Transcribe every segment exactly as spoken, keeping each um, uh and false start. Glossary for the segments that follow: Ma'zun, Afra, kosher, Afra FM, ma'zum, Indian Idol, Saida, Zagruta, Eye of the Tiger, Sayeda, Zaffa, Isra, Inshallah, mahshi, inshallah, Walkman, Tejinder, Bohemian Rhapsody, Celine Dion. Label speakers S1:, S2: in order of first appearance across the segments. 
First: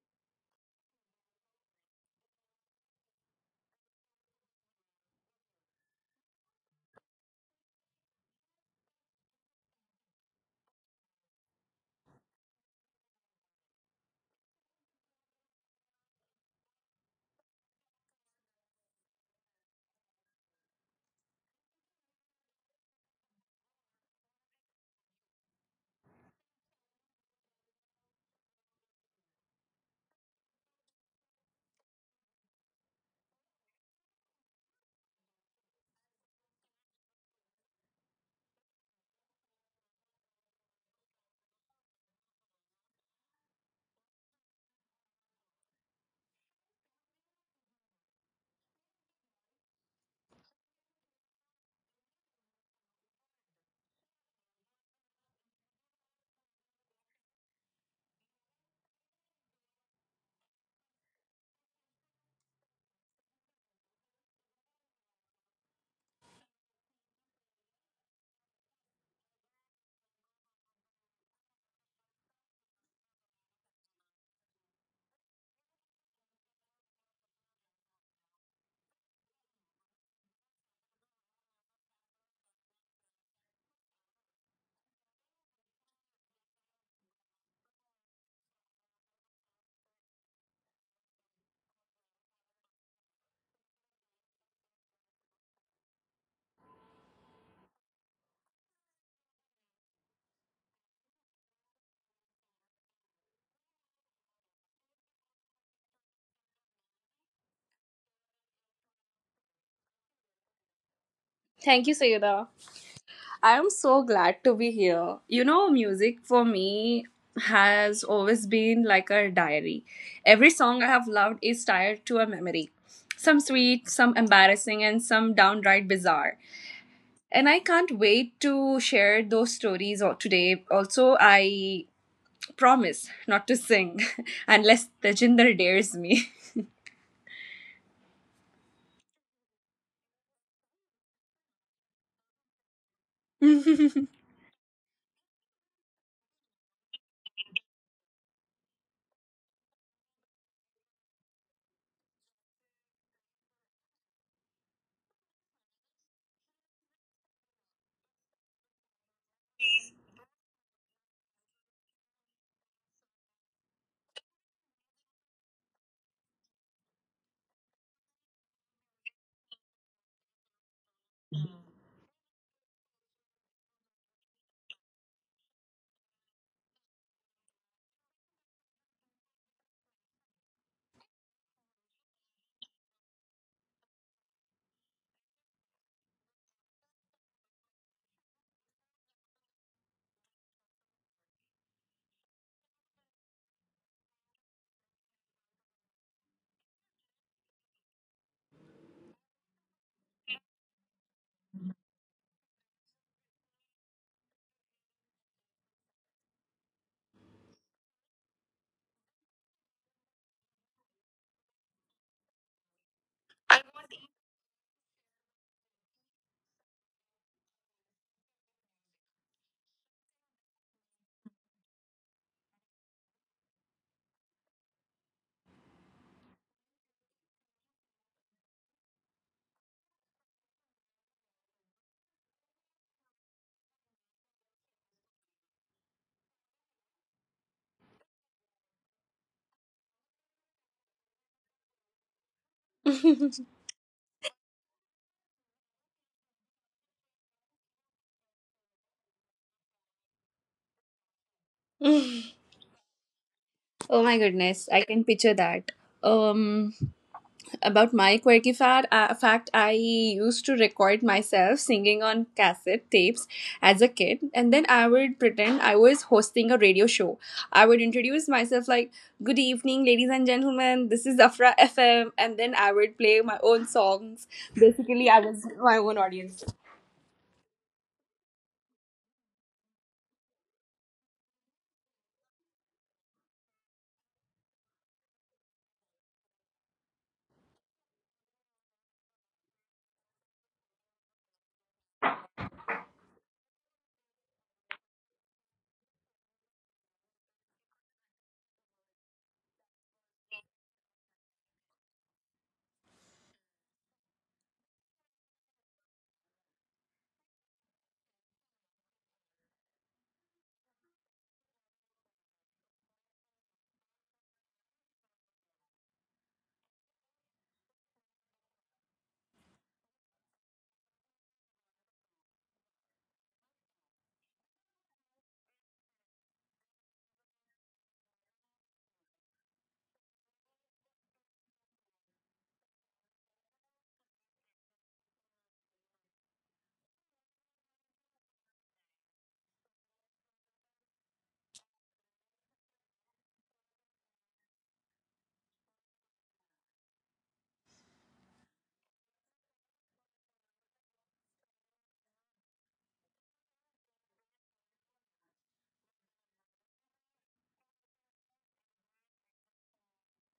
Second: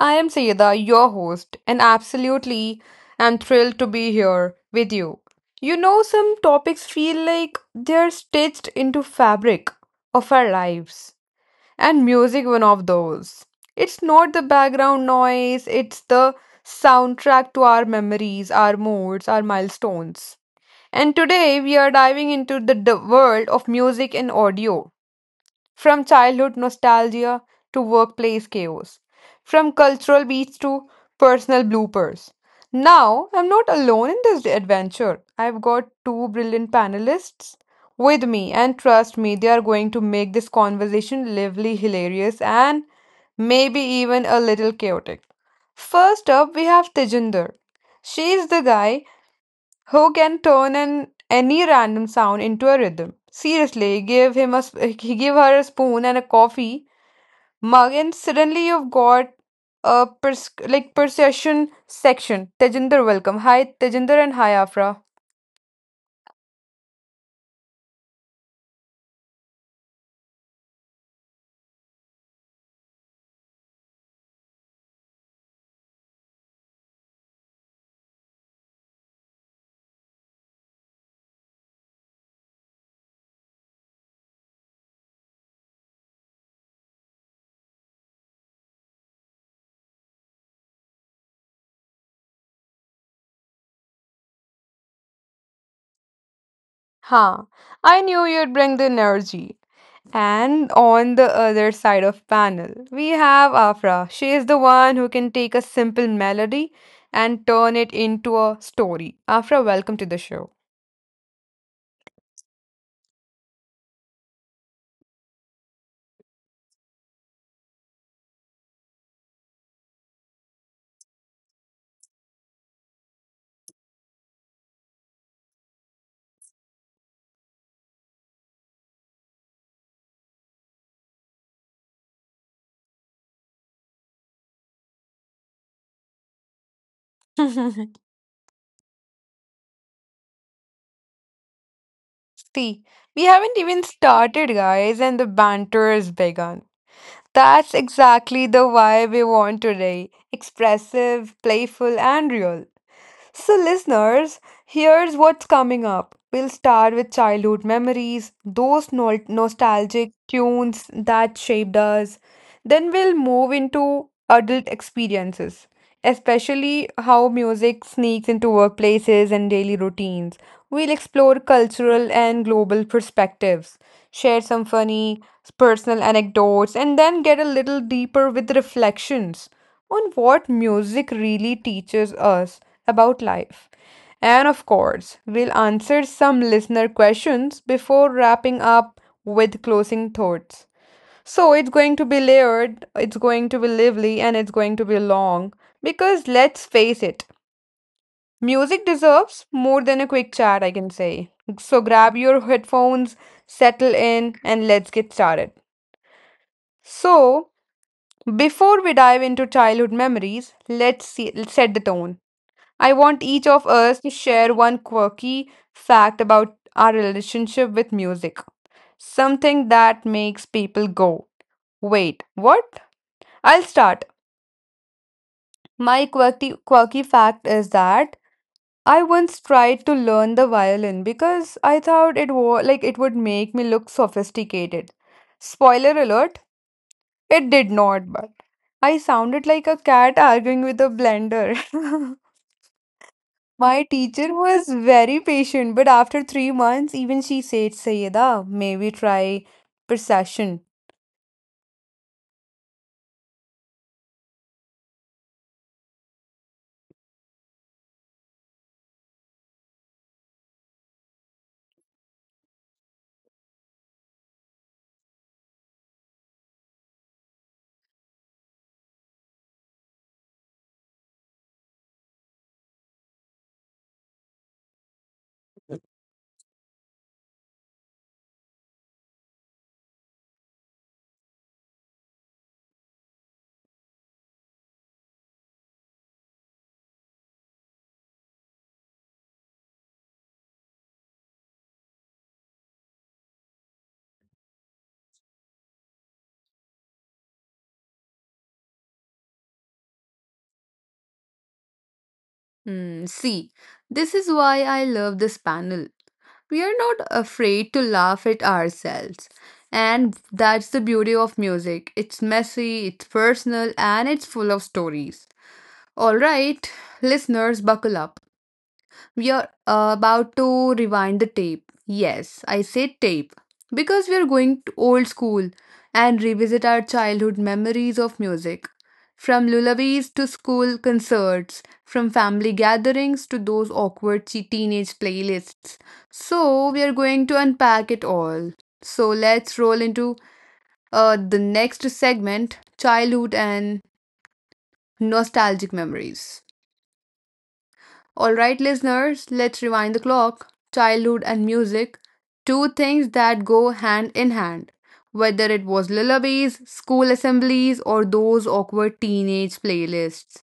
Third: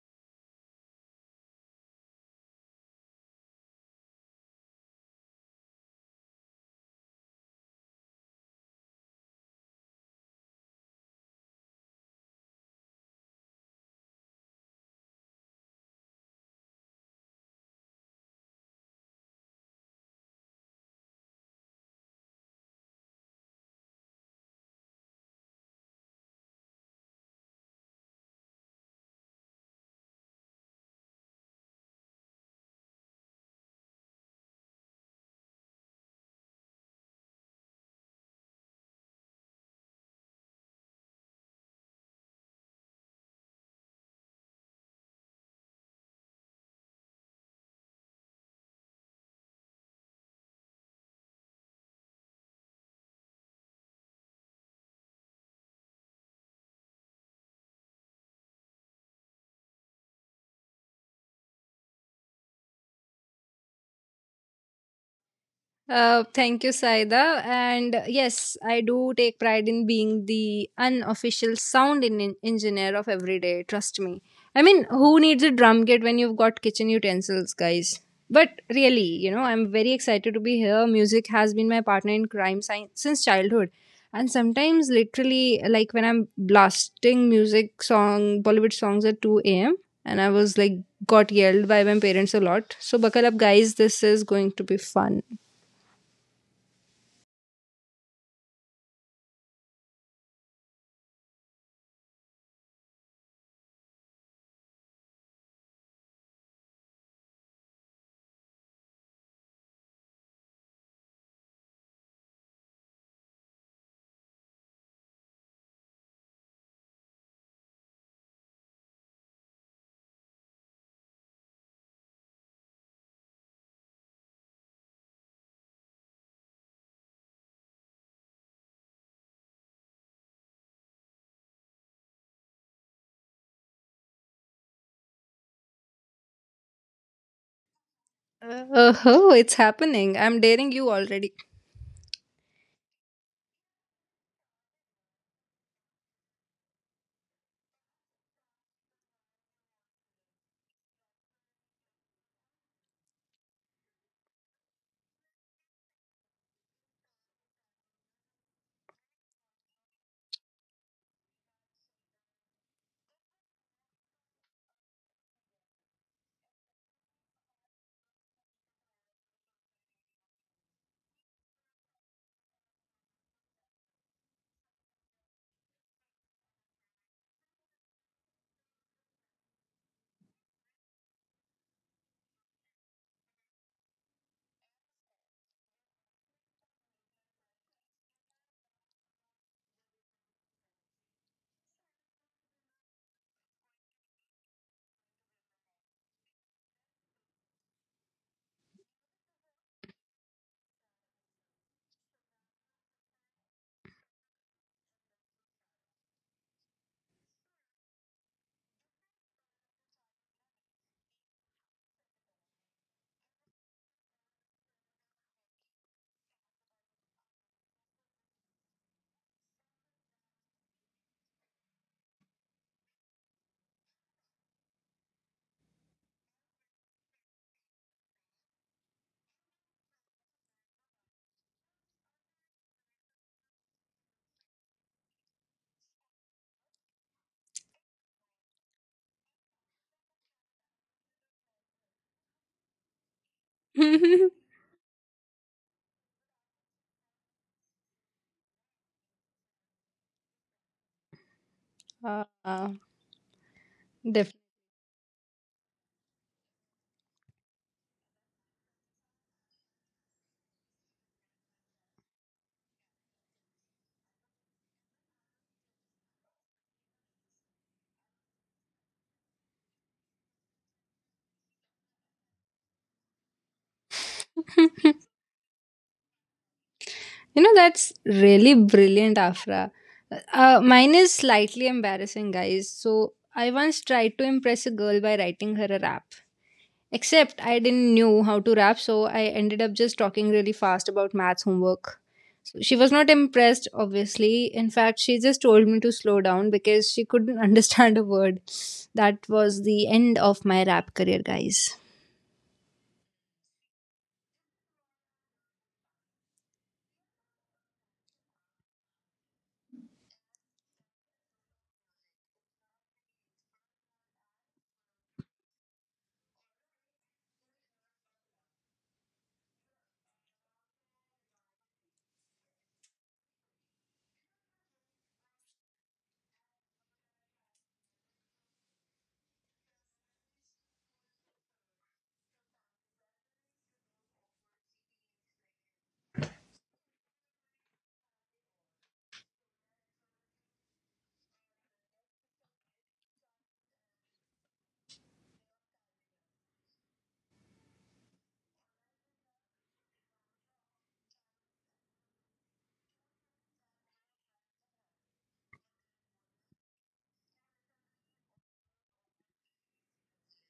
S1: I am Sayeda, your host, and absolutely am thrilled to be here with you. You know, some topics feel like they're stitched into fabric of our lives and music one of those. It's not the background noise, it's the soundtrack to our memories, our moods, our milestones. And today we are diving into the d- world of music and audio. From childhood nostalgia to workplace chaos. From cultural beats to personal bloopers. Now, I'm not alone in this adventure. I've got two brilliant panelists with me, and trust me, they are going to make this conversation lively, hilarious, and maybe even a little chaotic. First up, we have Tejinder. She's the guy who can turn an any random sound into a rhythm. Seriously, give him a sp- give her a spoon and a coffee mug, and suddenly you've got a pers- like percussion section. Tejinder, welcome. Hi, Tejinder, and hi, Afra.
S2: Uh, thank you, Saida. And yes, I do take pride in being the unofficial sound en- engineer of every day. Trust me. I mean, who needs a drum kit when you've got kitchen utensils, guys? But really, you know, I'm very excited to be here. Music has been my partner in crime science since childhood. And sometimes, literally, like when I'm blasting music song, Bollywood songs at two a m, and I was like, got yelled by my parents a lot. So, buckle up, guys. This is going to be fun.
S1: Huh. I knew you'd bring the energy. And on the other side of panel, we have Afra. She is the one who can take a simple melody and turn it into a story. Afra, welcome to the show.
S3: Thank you, Sayeda. I am so glad to be here. You know, music for me has always been like a diary. Every song I have loved is tied to a memory. Some sweet, some embarrassing, and some downright bizarre. And I can't wait to share those stories al- today. Also, I promise not to sing unless Tejinder dares me.
S2: Uh, oh, it's happening. I'm daring you already.
S1: See, we haven't even started, guys, and the banter has begun. That's exactly the vibe we want today: expressive, playful, and real. So, listeners, here's what's coming up. We'll start with childhood memories, those nol nostalgic tunes that shaped us. Then we'll move into adult experiences, especially how music sneaks into workplaces and daily routines. We'll explore cultural and global perspectives, share some funny personal anecdotes, and then get a little deeper with reflections on what music really teaches us about life. And of course, we'll answer some listener questions before wrapping up with closing thoughts. So it's going to be layered, it's going to be lively, and it's going to be long. Because let's face it, music deserves more than a quick chat, I can say. So grab your headphones, settle in, and let's get started. So, before we dive into childhood memories, let's see, set the tone. I want each of us to share one quirky fact about our relationship with music. Something that makes people go, wait, what? I'll start. My quirky, quirky fact is that I once tried to learn the violin because I thought it was like it would make me look sophisticated. Spoiler alert, it did not, but I sounded like a cat arguing with a blender. My teacher was very patient, but after three months, even she said, Sayeda, maybe try percussion.
S2: uh, uh,
S3: Oh my
S2: def-
S3: goodness, I can picture that. Um about my quirky fad, uh, fact, I used to record myself singing on cassette tapes as a kid, and then I would pretend I was hosting a radio show. I would introduce myself like, "Good evening, ladies and gentlemen. This is Afra F M," and then I would play my own songs.
S2: you
S3: Basically, I was my own audience.
S2: know, that's really brilliant, Afra. Uh, mine is slightly embarrassing, guys. So, I once tried to impress a girl by writing her a rap. Except I didn't knew how to rap, so I ended up just talking really fast about maths homework. So she was not impressed, obviously. In fact, she just told me to slow down because she couldn't understand a word. That was the end of my rap career, guys.
S1: Hmm, see, this is why I love this panel. We are not afraid to laugh at ourselves. And that's the beauty of music. It's messy, it's personal, and it's full of stories. All right, listeners, buckle up. We're about to rewind the tape. Yes, I said tape. Because we're going to old school and revisit our childhood memories of music. From lullabies to school concerts, from family gatherings to those awkward che- teenage playlists. So, we are going to unpack it all. So, let's roll into uh, the next segment: childhood and nostalgic memories. All right, listeners, let's rewind the clock. Childhood and music, two things that go hand in hand. Whether it was lullabies, school assemblies, or those awkward teenage playlists.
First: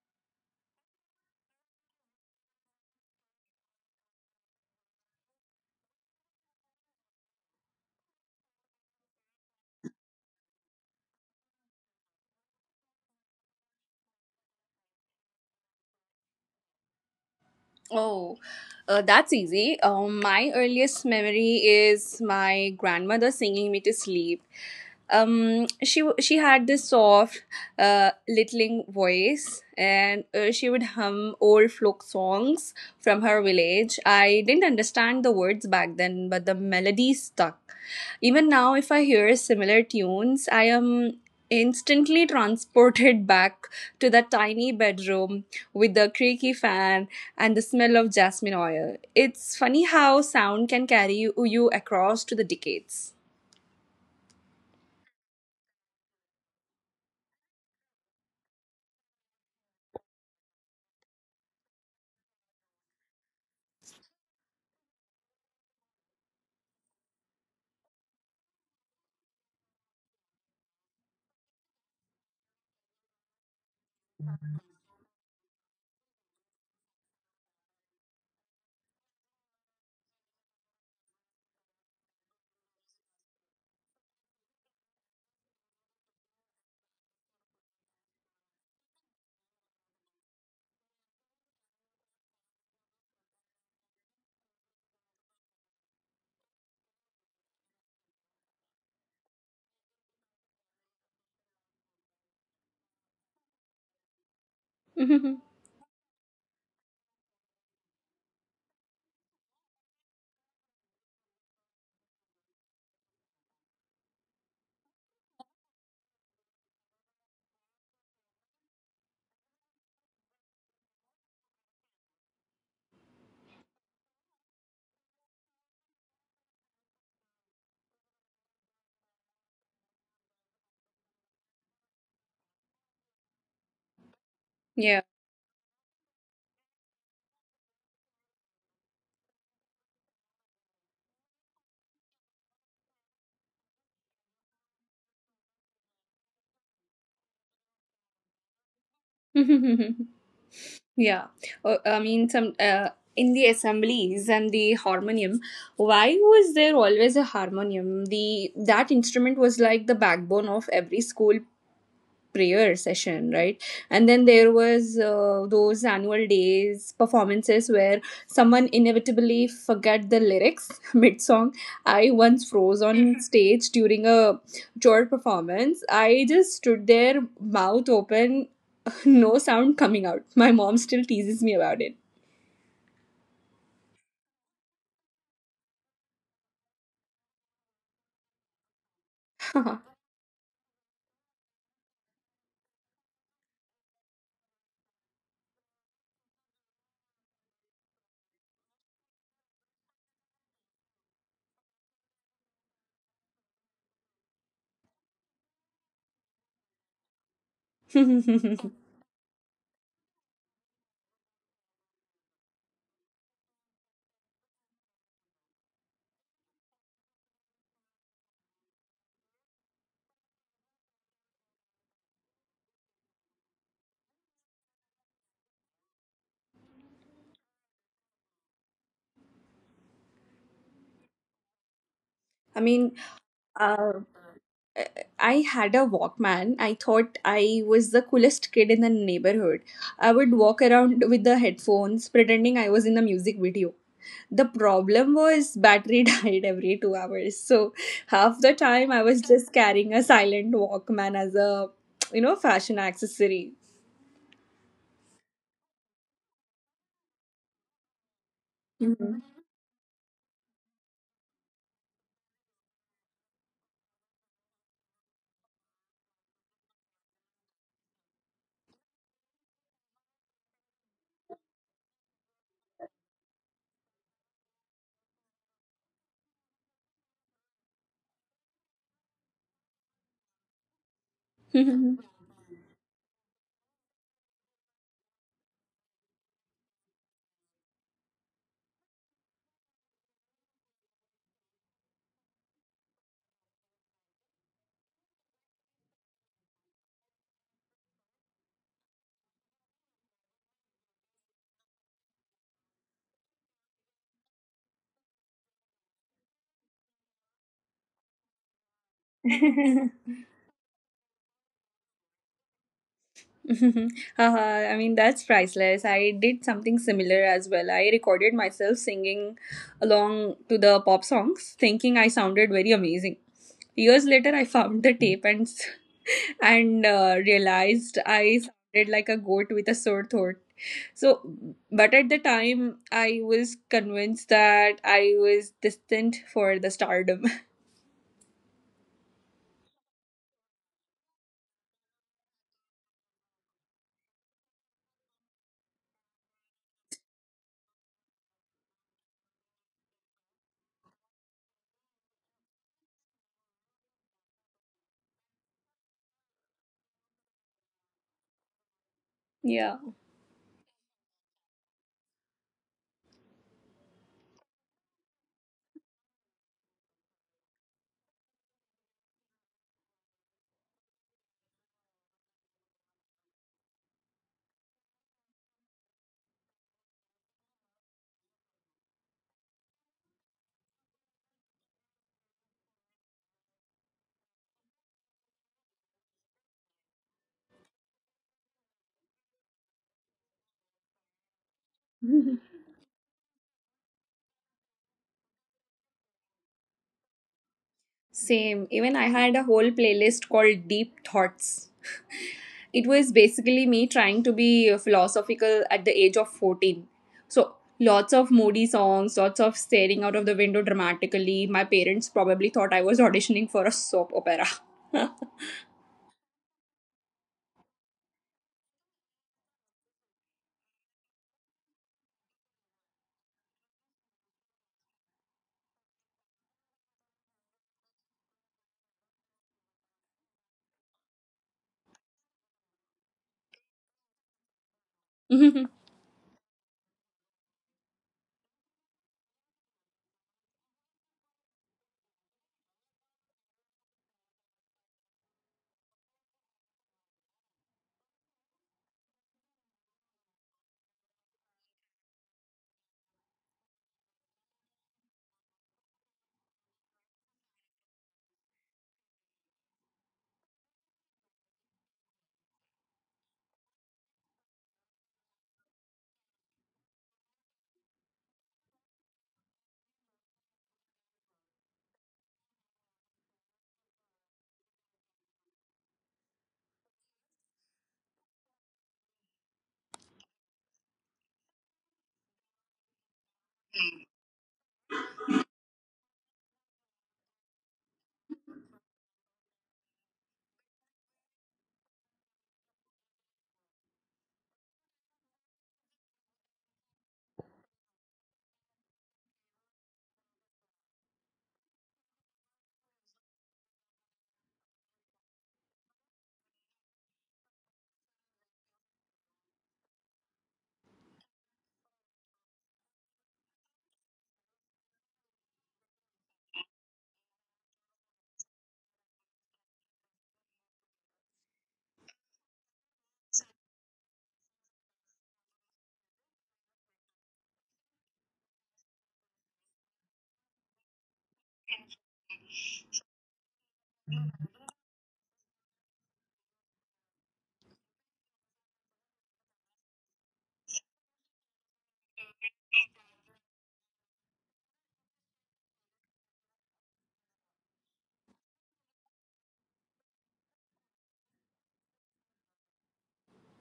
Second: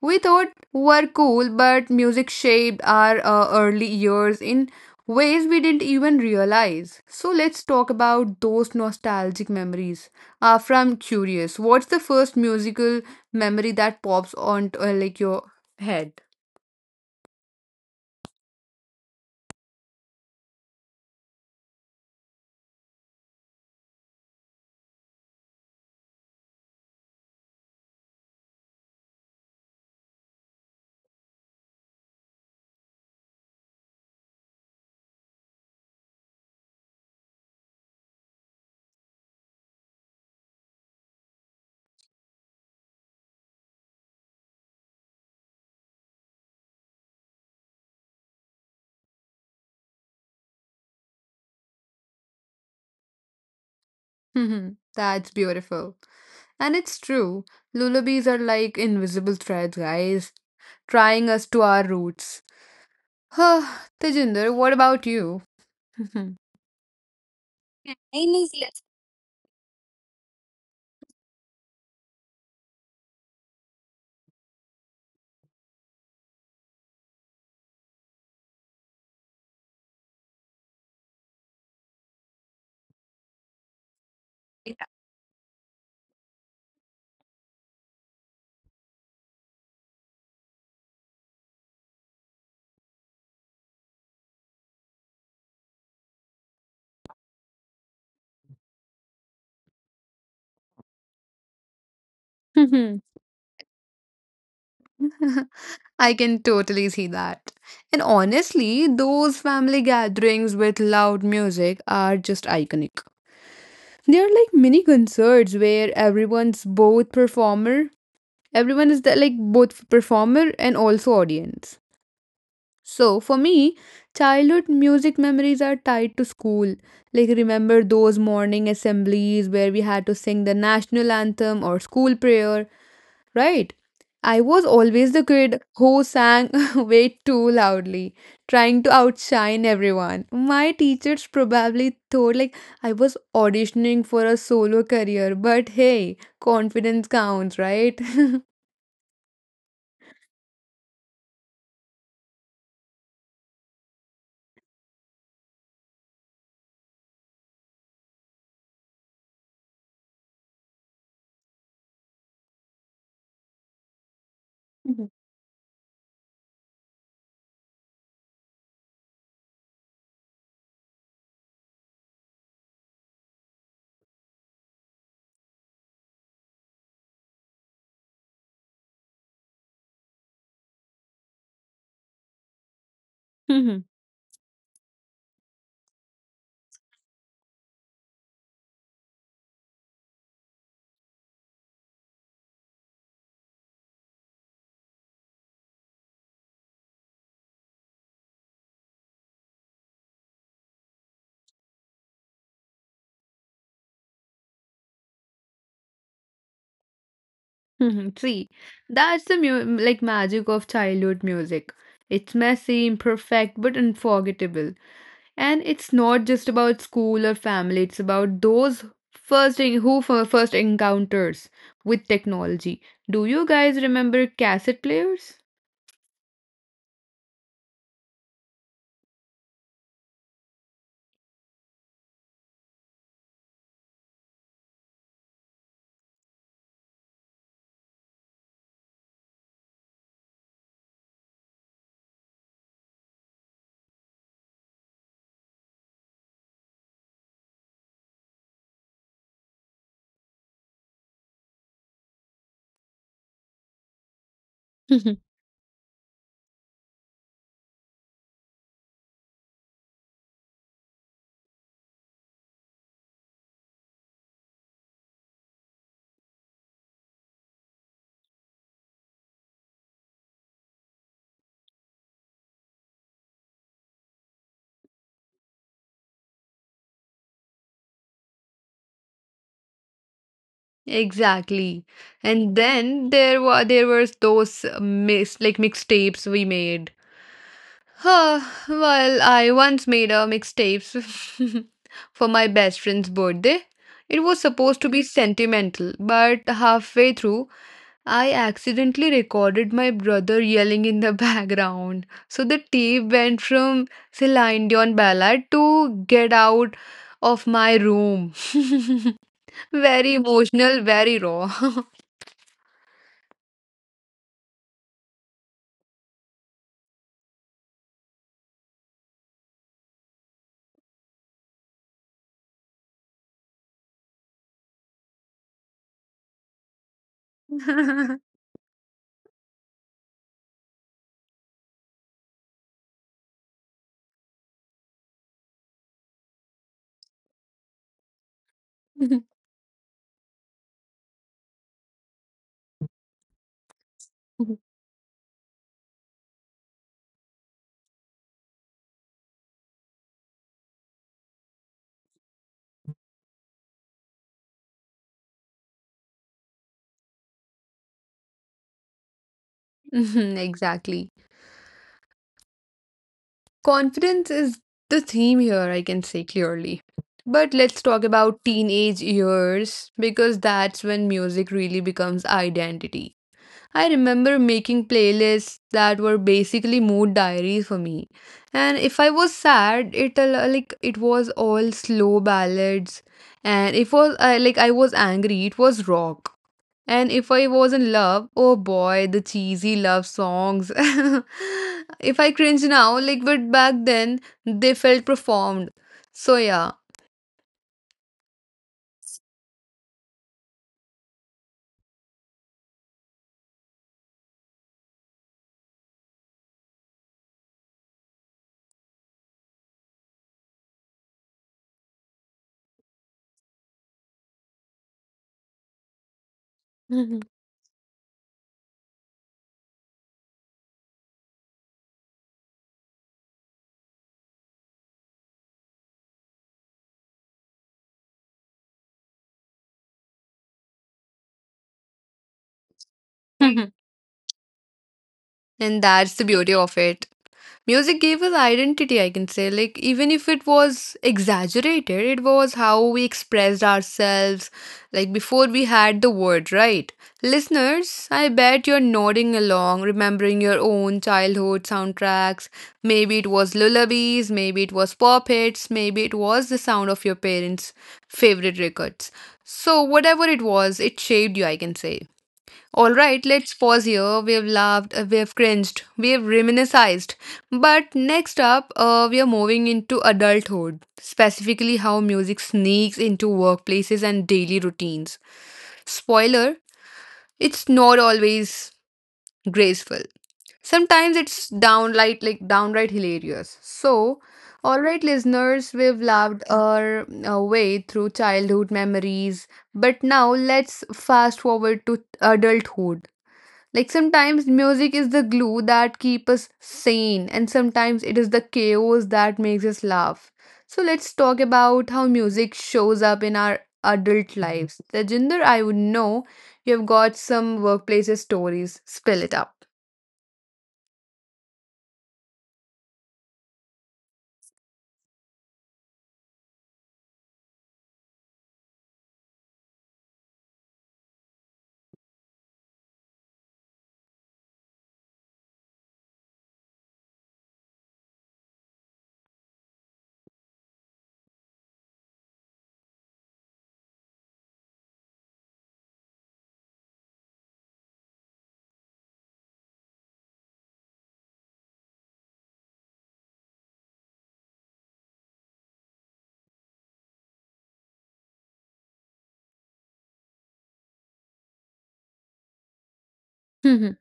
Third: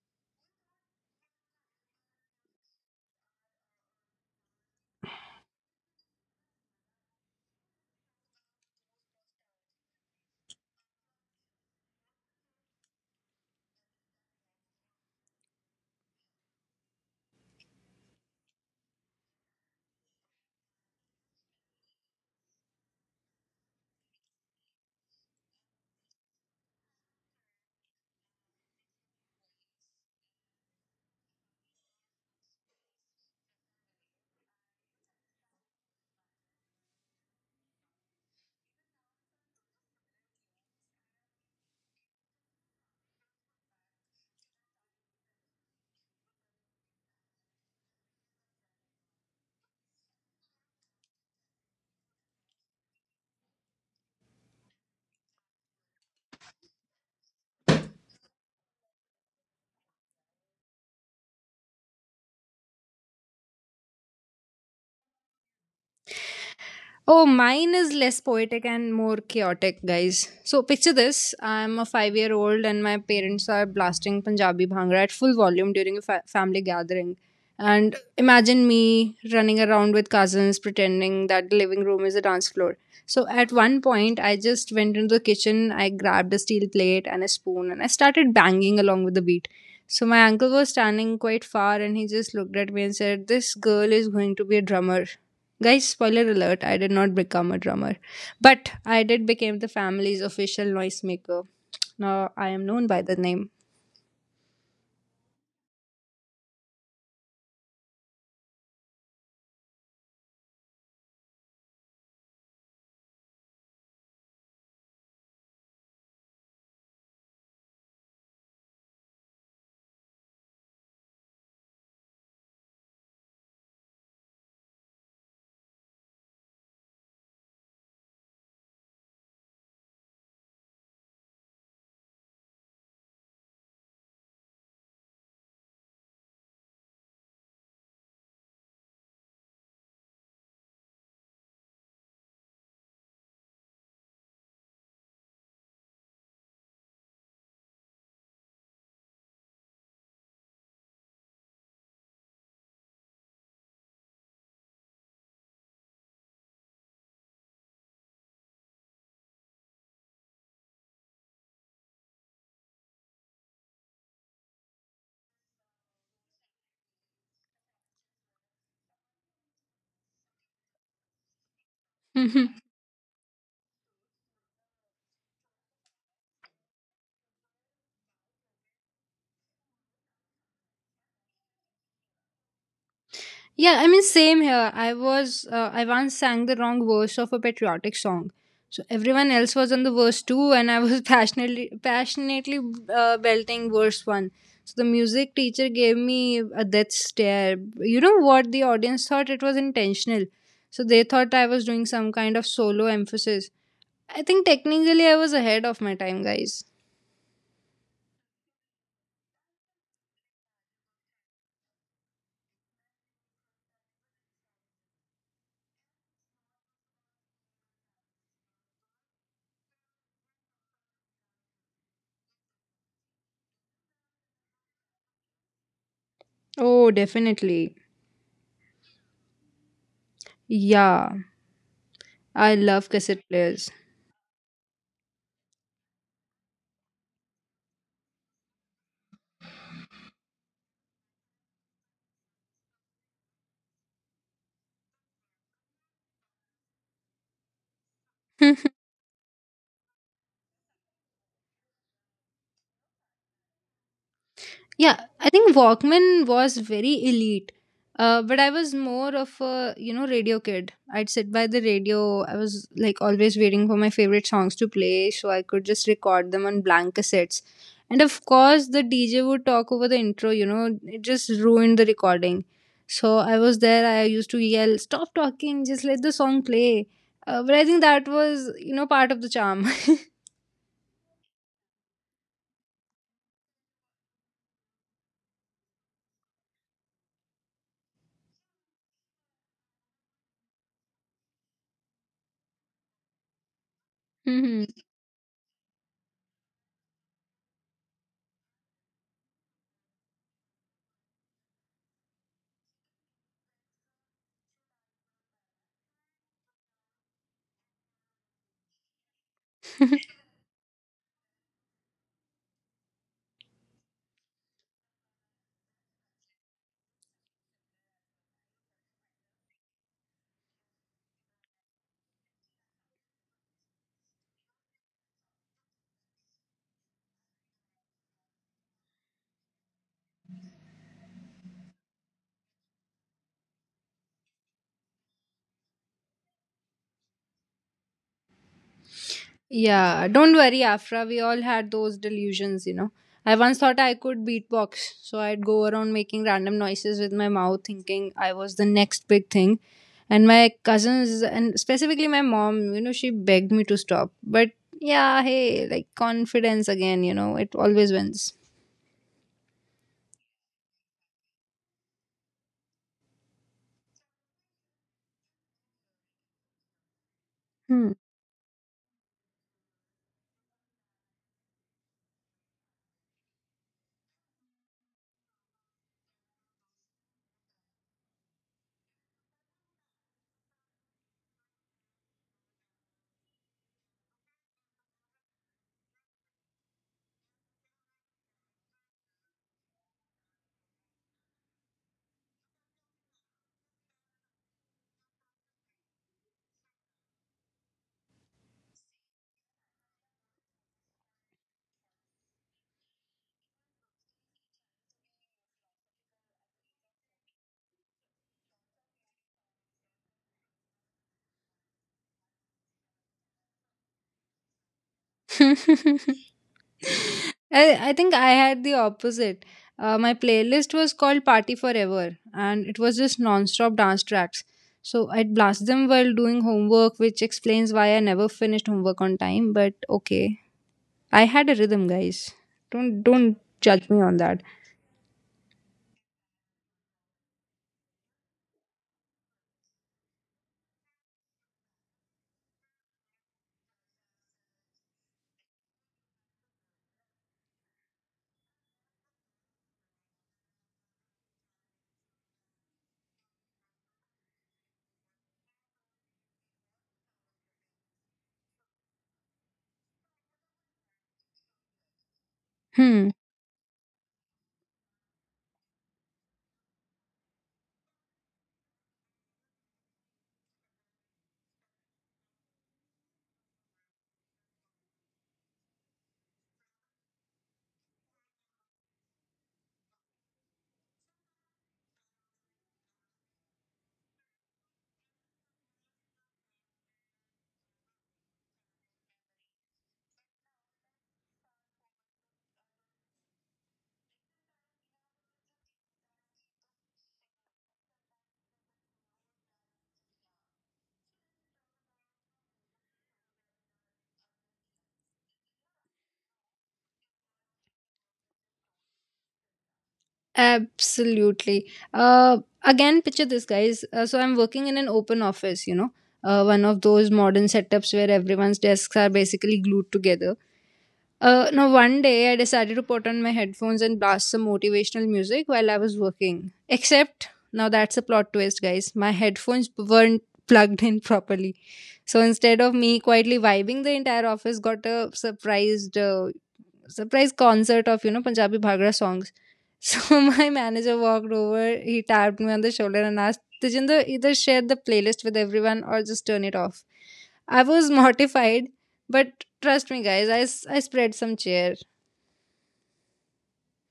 S1: We thought were cool, but music shaped our uh, early years in ways we didn't even realize. So let's talk about those nostalgic memories. Uh, from curious, what's the first musical memory that pops onto uh, like your head?
S3: Oh, uh, that's easy. Um, my earliest memory is my grandmother singing me to sleep. Um, she w- she had this soft, uh, littling voice, and uh, she would hum old folk songs from her village. I didn't understand the words back then, but the melody stuck. Even now, if I hear similar tunes, I am instantly transported back to the tiny bedroom with the creaky fan and the smell of jasmine oil. It's funny how sound can carry you you across to the decades.
S1: Mhm. That's beautiful. And it's true. Lullabies are like invisible threads, guys, tying us to our roots. Tejinder, what about you?
S2: Oh, mine is less poetic and more chaotic, guys. So picture this: I'm a five-year-old, and my parents are blasting Punjabi bhangra at full volume during a fa- family gathering. And imagine me running around with cousins, pretending that the living room is a dance floor. So at one point, I just went into the kitchen. I grabbed a steel plate and a spoon, and I started banging along with the beat. So my uncle was standing quite far, and he just looked at me and said, "This girl is going to be a drummer." Guys, spoiler alert, I did not become a drummer, but I did become the family's official noisemaker. Now I am known by the name.
S1: I can totally see that. And honestly, those family gatherings with loud music are just iconic. They are like mini concerts where everyone's both performer, everyone is the, like both performer and also audience. So, for me, childhood music memories are tied to school. Like, remember those morning assemblies where we had to sing the national anthem or school prayer, right? I was always
S3: Yeah.
S1: the kid who sang way too loudly, trying to outshine everyone. My teachers probably thought like I was auditioning for a solo career, but hey, confidence counts, right?
S3: Yeah. Uh, I mean, some uh, in the assemblies and the harmonium. Why was there always a harmonium? The that instrument was like the backbone of every school prayer session, right? And then there was uh, those annual days performances where someone inevitably forget the lyrics mid song. I
S2: Mhm.
S3: once froze on stage during a chore performance. I just stood there, mouth open, no sound coming out. My mom still teases me about it.
S2: Yeah, I mean, same here. I was, uh, I once sang the wrong verse of a patriotic song. So everyone else was on the verse two, and I was passionately, passionately uh, belting verse one. So the music teacher gave me a death stare. You know what? The audience thought it was intentional. So they thought I was doing some kind of solo emphasis. I think technically I was ahead of my time, guys.
S1: Hmm, see, that's the mu like magic of childhood music. It's messy, imperfect, but unforgettable. And it's not just about school or family, it's about those first en- who fir- first encounters with technology. Do you guys remember cassette players?
S2: Oh, definitely. Yeah, I
S3: I
S2: love
S3: mean,
S2: cassette players.
S3: uh, I had a Walkman. I thought I was the coolest kid in the neighborhood. I would walk around with the headphones, pretending I was in the music video. The problem was battery died every two hours. So half the time I was just carrying a silent Walkman as a, you know, fashion accessory.
S2: Yeah,
S1: Mhm.
S2: I think Walkman was very elite. Uh, but I was more of a you know radio kid. I'd sit by the radio. I was like always waiting for my favorite songs to play, so I could just record them on blank cassettes. And of course, the D J would talk over the intro. You know, it just ruined the recording. So I was there. I used to yell, "Stop talking! Just let the song play." Uh, but I think that was you know part of the charm.
S1: Exactly.
S3: Mhm.
S1: And then there were there were those mix like mixtapes we made. Huh, well, I once made a mixtapes for my best friend's birthday. It was supposed to be sentimental, but halfway through, I accidentally recorded my brother yelling in the background. So the tape went from Celine Dion ballad to Get Out of My Room. Very emotional, very raw.
S3: Haha, I mean, that's priceless. I did something similar as well. I recorded myself singing along to the pop songs, thinking I sounded very amazing. Years later, I found the tape and s- and uh, realized I sounded like a goat with a sore throat. So, but at the time, I was convinced that I was destined for the stardom.
S2: Yeah, don't worry, Afra. We all had those delusions, you know. I once thought I could beatbox, so I'd go around making random noises with my mouth, thinking I was the next big thing. And my cousins, and specifically my mom, you know, she begged me to stop. But yeah, hey, like confidence again, you know, it always wins.
S3: Yeah.
S1: Mhm, exactly. Confidence is the theme here, I can say clearly. But let's
S2: Hmm.
S1: talk about teenage years because that's when music really becomes identity. I remember making playlists that were basically mood diaries for me. And if I was sad, it al- like it was all slow ballads, and if was I like I was angry, it was rock. And if I was in love, oh boy, the cheesy love songs. If I cringe now, like but back then, they felt performed. So yeah.
S3: Same. Even I had a whole playlist called Deep Thoughts. It was basically me trying to be philosophical at the age of fourteen. So, lots of moody songs, lots of staring out of the window dramatically. My parents probably thought I was auditioning for a soap opera.
S2: I, I think I had the opposite. Uh, my playlist was called Party Forever, and it was just non-stop dance tracks. So I'd blast them while doing homework, which explains why I never finished homework on time. But okay, I had a rhythm, guys. Don't don't judge me on that.
S1: And that's the beauty of it. Music gave us identity, I can say. Like, even if it was exaggerated, it was how we expressed ourselves, like before we had the word, right? Listeners, I bet you're nodding along, remembering your own childhood soundtracks. Maybe it was lullabies, maybe it was pop hits, maybe it was the sound of your parents' favorite records. So, whatever it was, it shaped you, I can say. All
S2: Hmm.
S1: right, let's pause here. We've laughed, uh, we've cringed, we've reminisced. But next up, uh, we are moving into adulthood, specifically how music sneaks into workplaces and daily routines. Spoiler, it's not always graceful. Sometimes it's downright like downright hilarious. So, all right, listeners, we've laughed our uh, way through childhood memories, but now let's fast forward to adulthood, like sometimes music is the glue that keeps us sane, and sometimes it is the chaos that makes us laugh. So let's talk about how music shows up in our adult lives. Tejinder, I would know you've got some workplace stories. Spill it up.
S2: Absolutely. Uh, again, picture this, guys. Uh, so I'm working in an open office, you know, uh, one of those modern setups where everyone's desks are basically glued together. Uh, now, one day I decided to put on my headphones and blast some motivational music while I was working. Except, now that's a plot twist, guys. My headphones weren't plugged in properly. So instead of me quietly vibing, the entire office got a surprised, uh, surprise concert of, you know, Punjabi Bhagra songs. So my manager walked over, he tapped me on the shoulder and asked, Tejinder, either share the playlist with everyone or just turn it off. I was mortified, but trust me, guys, I, s- I spread some cheer.
S1: Mhm,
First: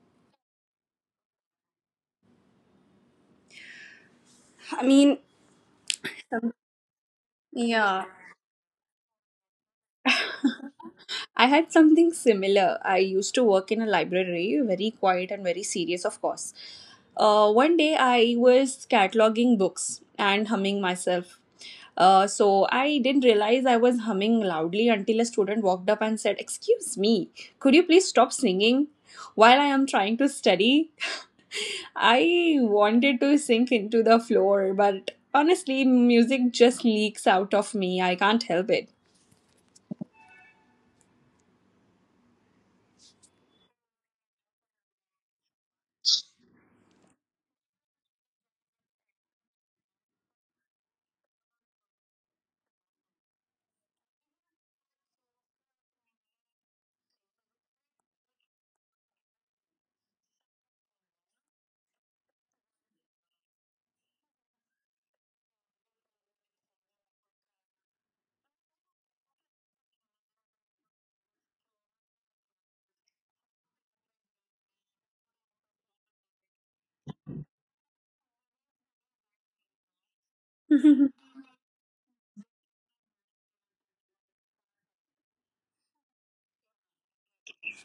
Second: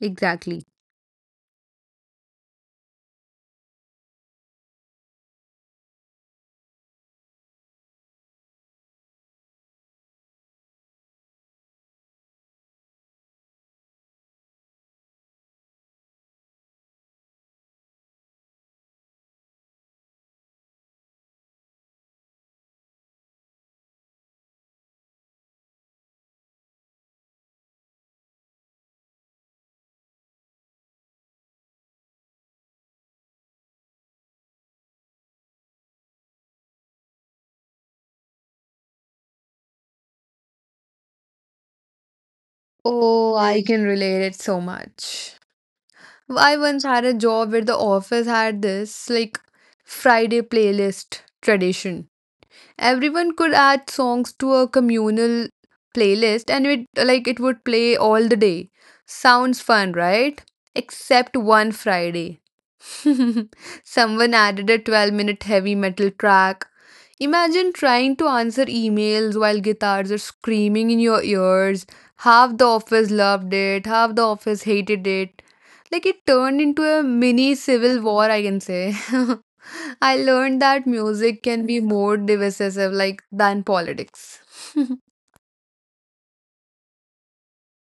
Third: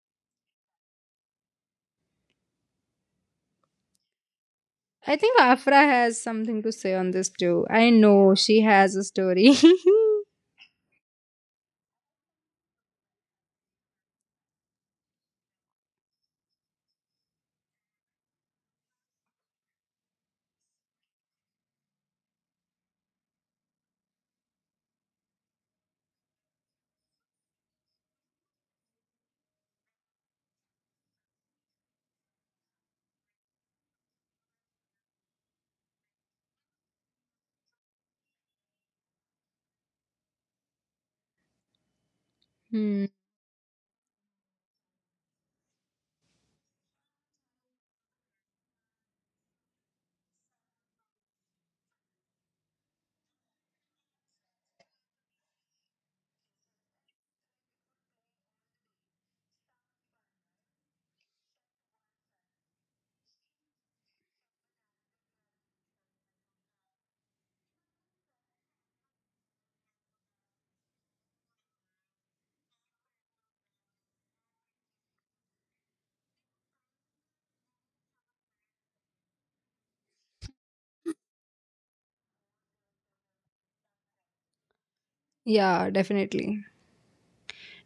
S1: exactly.
S3: I
S2: I
S3: mean,
S2: think Afra has something to say on this too. I
S3: yeah.
S2: know she has a story.
S3: I had something similar. I used to work in a library, very quiet and very serious, of course. Uh, one day I was cataloging books and humming myself. Uh, so I didn't realize I was humming loudly until a student walked up and said, "Excuse me, could you please stop singing while I am trying to study?" I wanted to sink into the floor, but honestly, music just leaks out of me. I can't help it.
S2: Hmm.
S1: Oh, I can relate it so much. I once had a job where the office had this like Friday playlist tradition. Everyone could add songs to a communal playlist and it like it would play all the day. Sounds fun, right? Except one Friday, someone added a twelve minute heavy metal track. Imagine trying to answer emails while guitars are screaming in your ears. Half the office loved it, half the office hated it, like it turned into a mini civil war, I can say. I learned that music can be more divisive like than politics.
S2: Yeah, definitely.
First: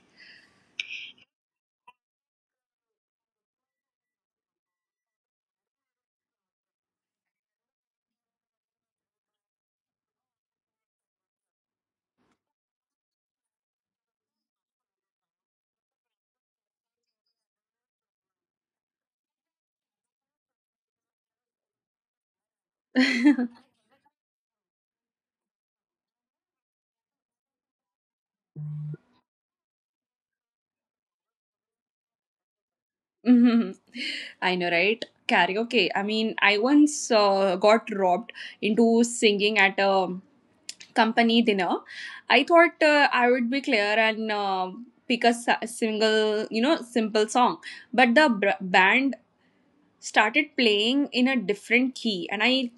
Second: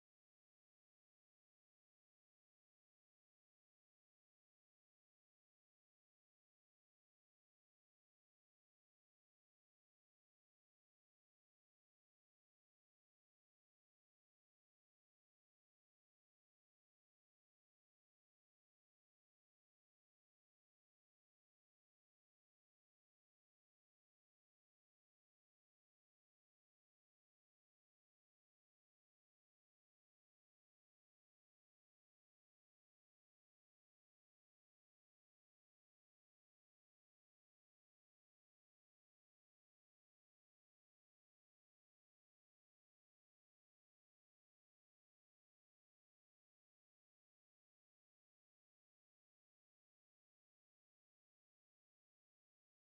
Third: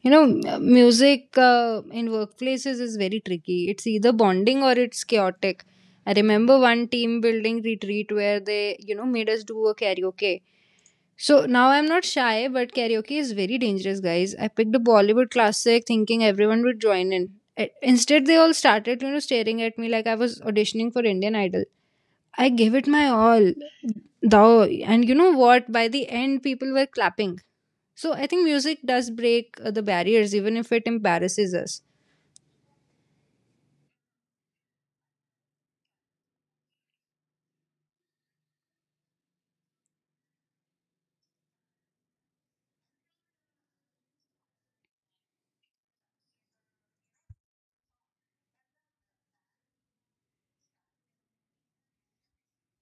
S2: You know, m- music uh, in workplaces is very tricky. It's either bonding or it's chaotic. I remember one team building retreat where they, you know, made us do a karaoke. So now I'm not shy, but karaoke is very dangerous, guys. I picked a Bollywood classic thinking everyone would join in. I- Instead, they all started, you know, staring at me like I was auditioning for Indian Idol. I gave it my all, thou, and you know what? By the end, people were clapping. So I think music does break uh, the barriers, even if it embarrasses us.
S3: Mhm. I know, right? Karaoke. Okay, I mean, I once uh, got robbed into singing at a company dinner. I thought uh, I would be clear and uh, pick a s- single, you know, simple song. But the br- band started playing in a different key and I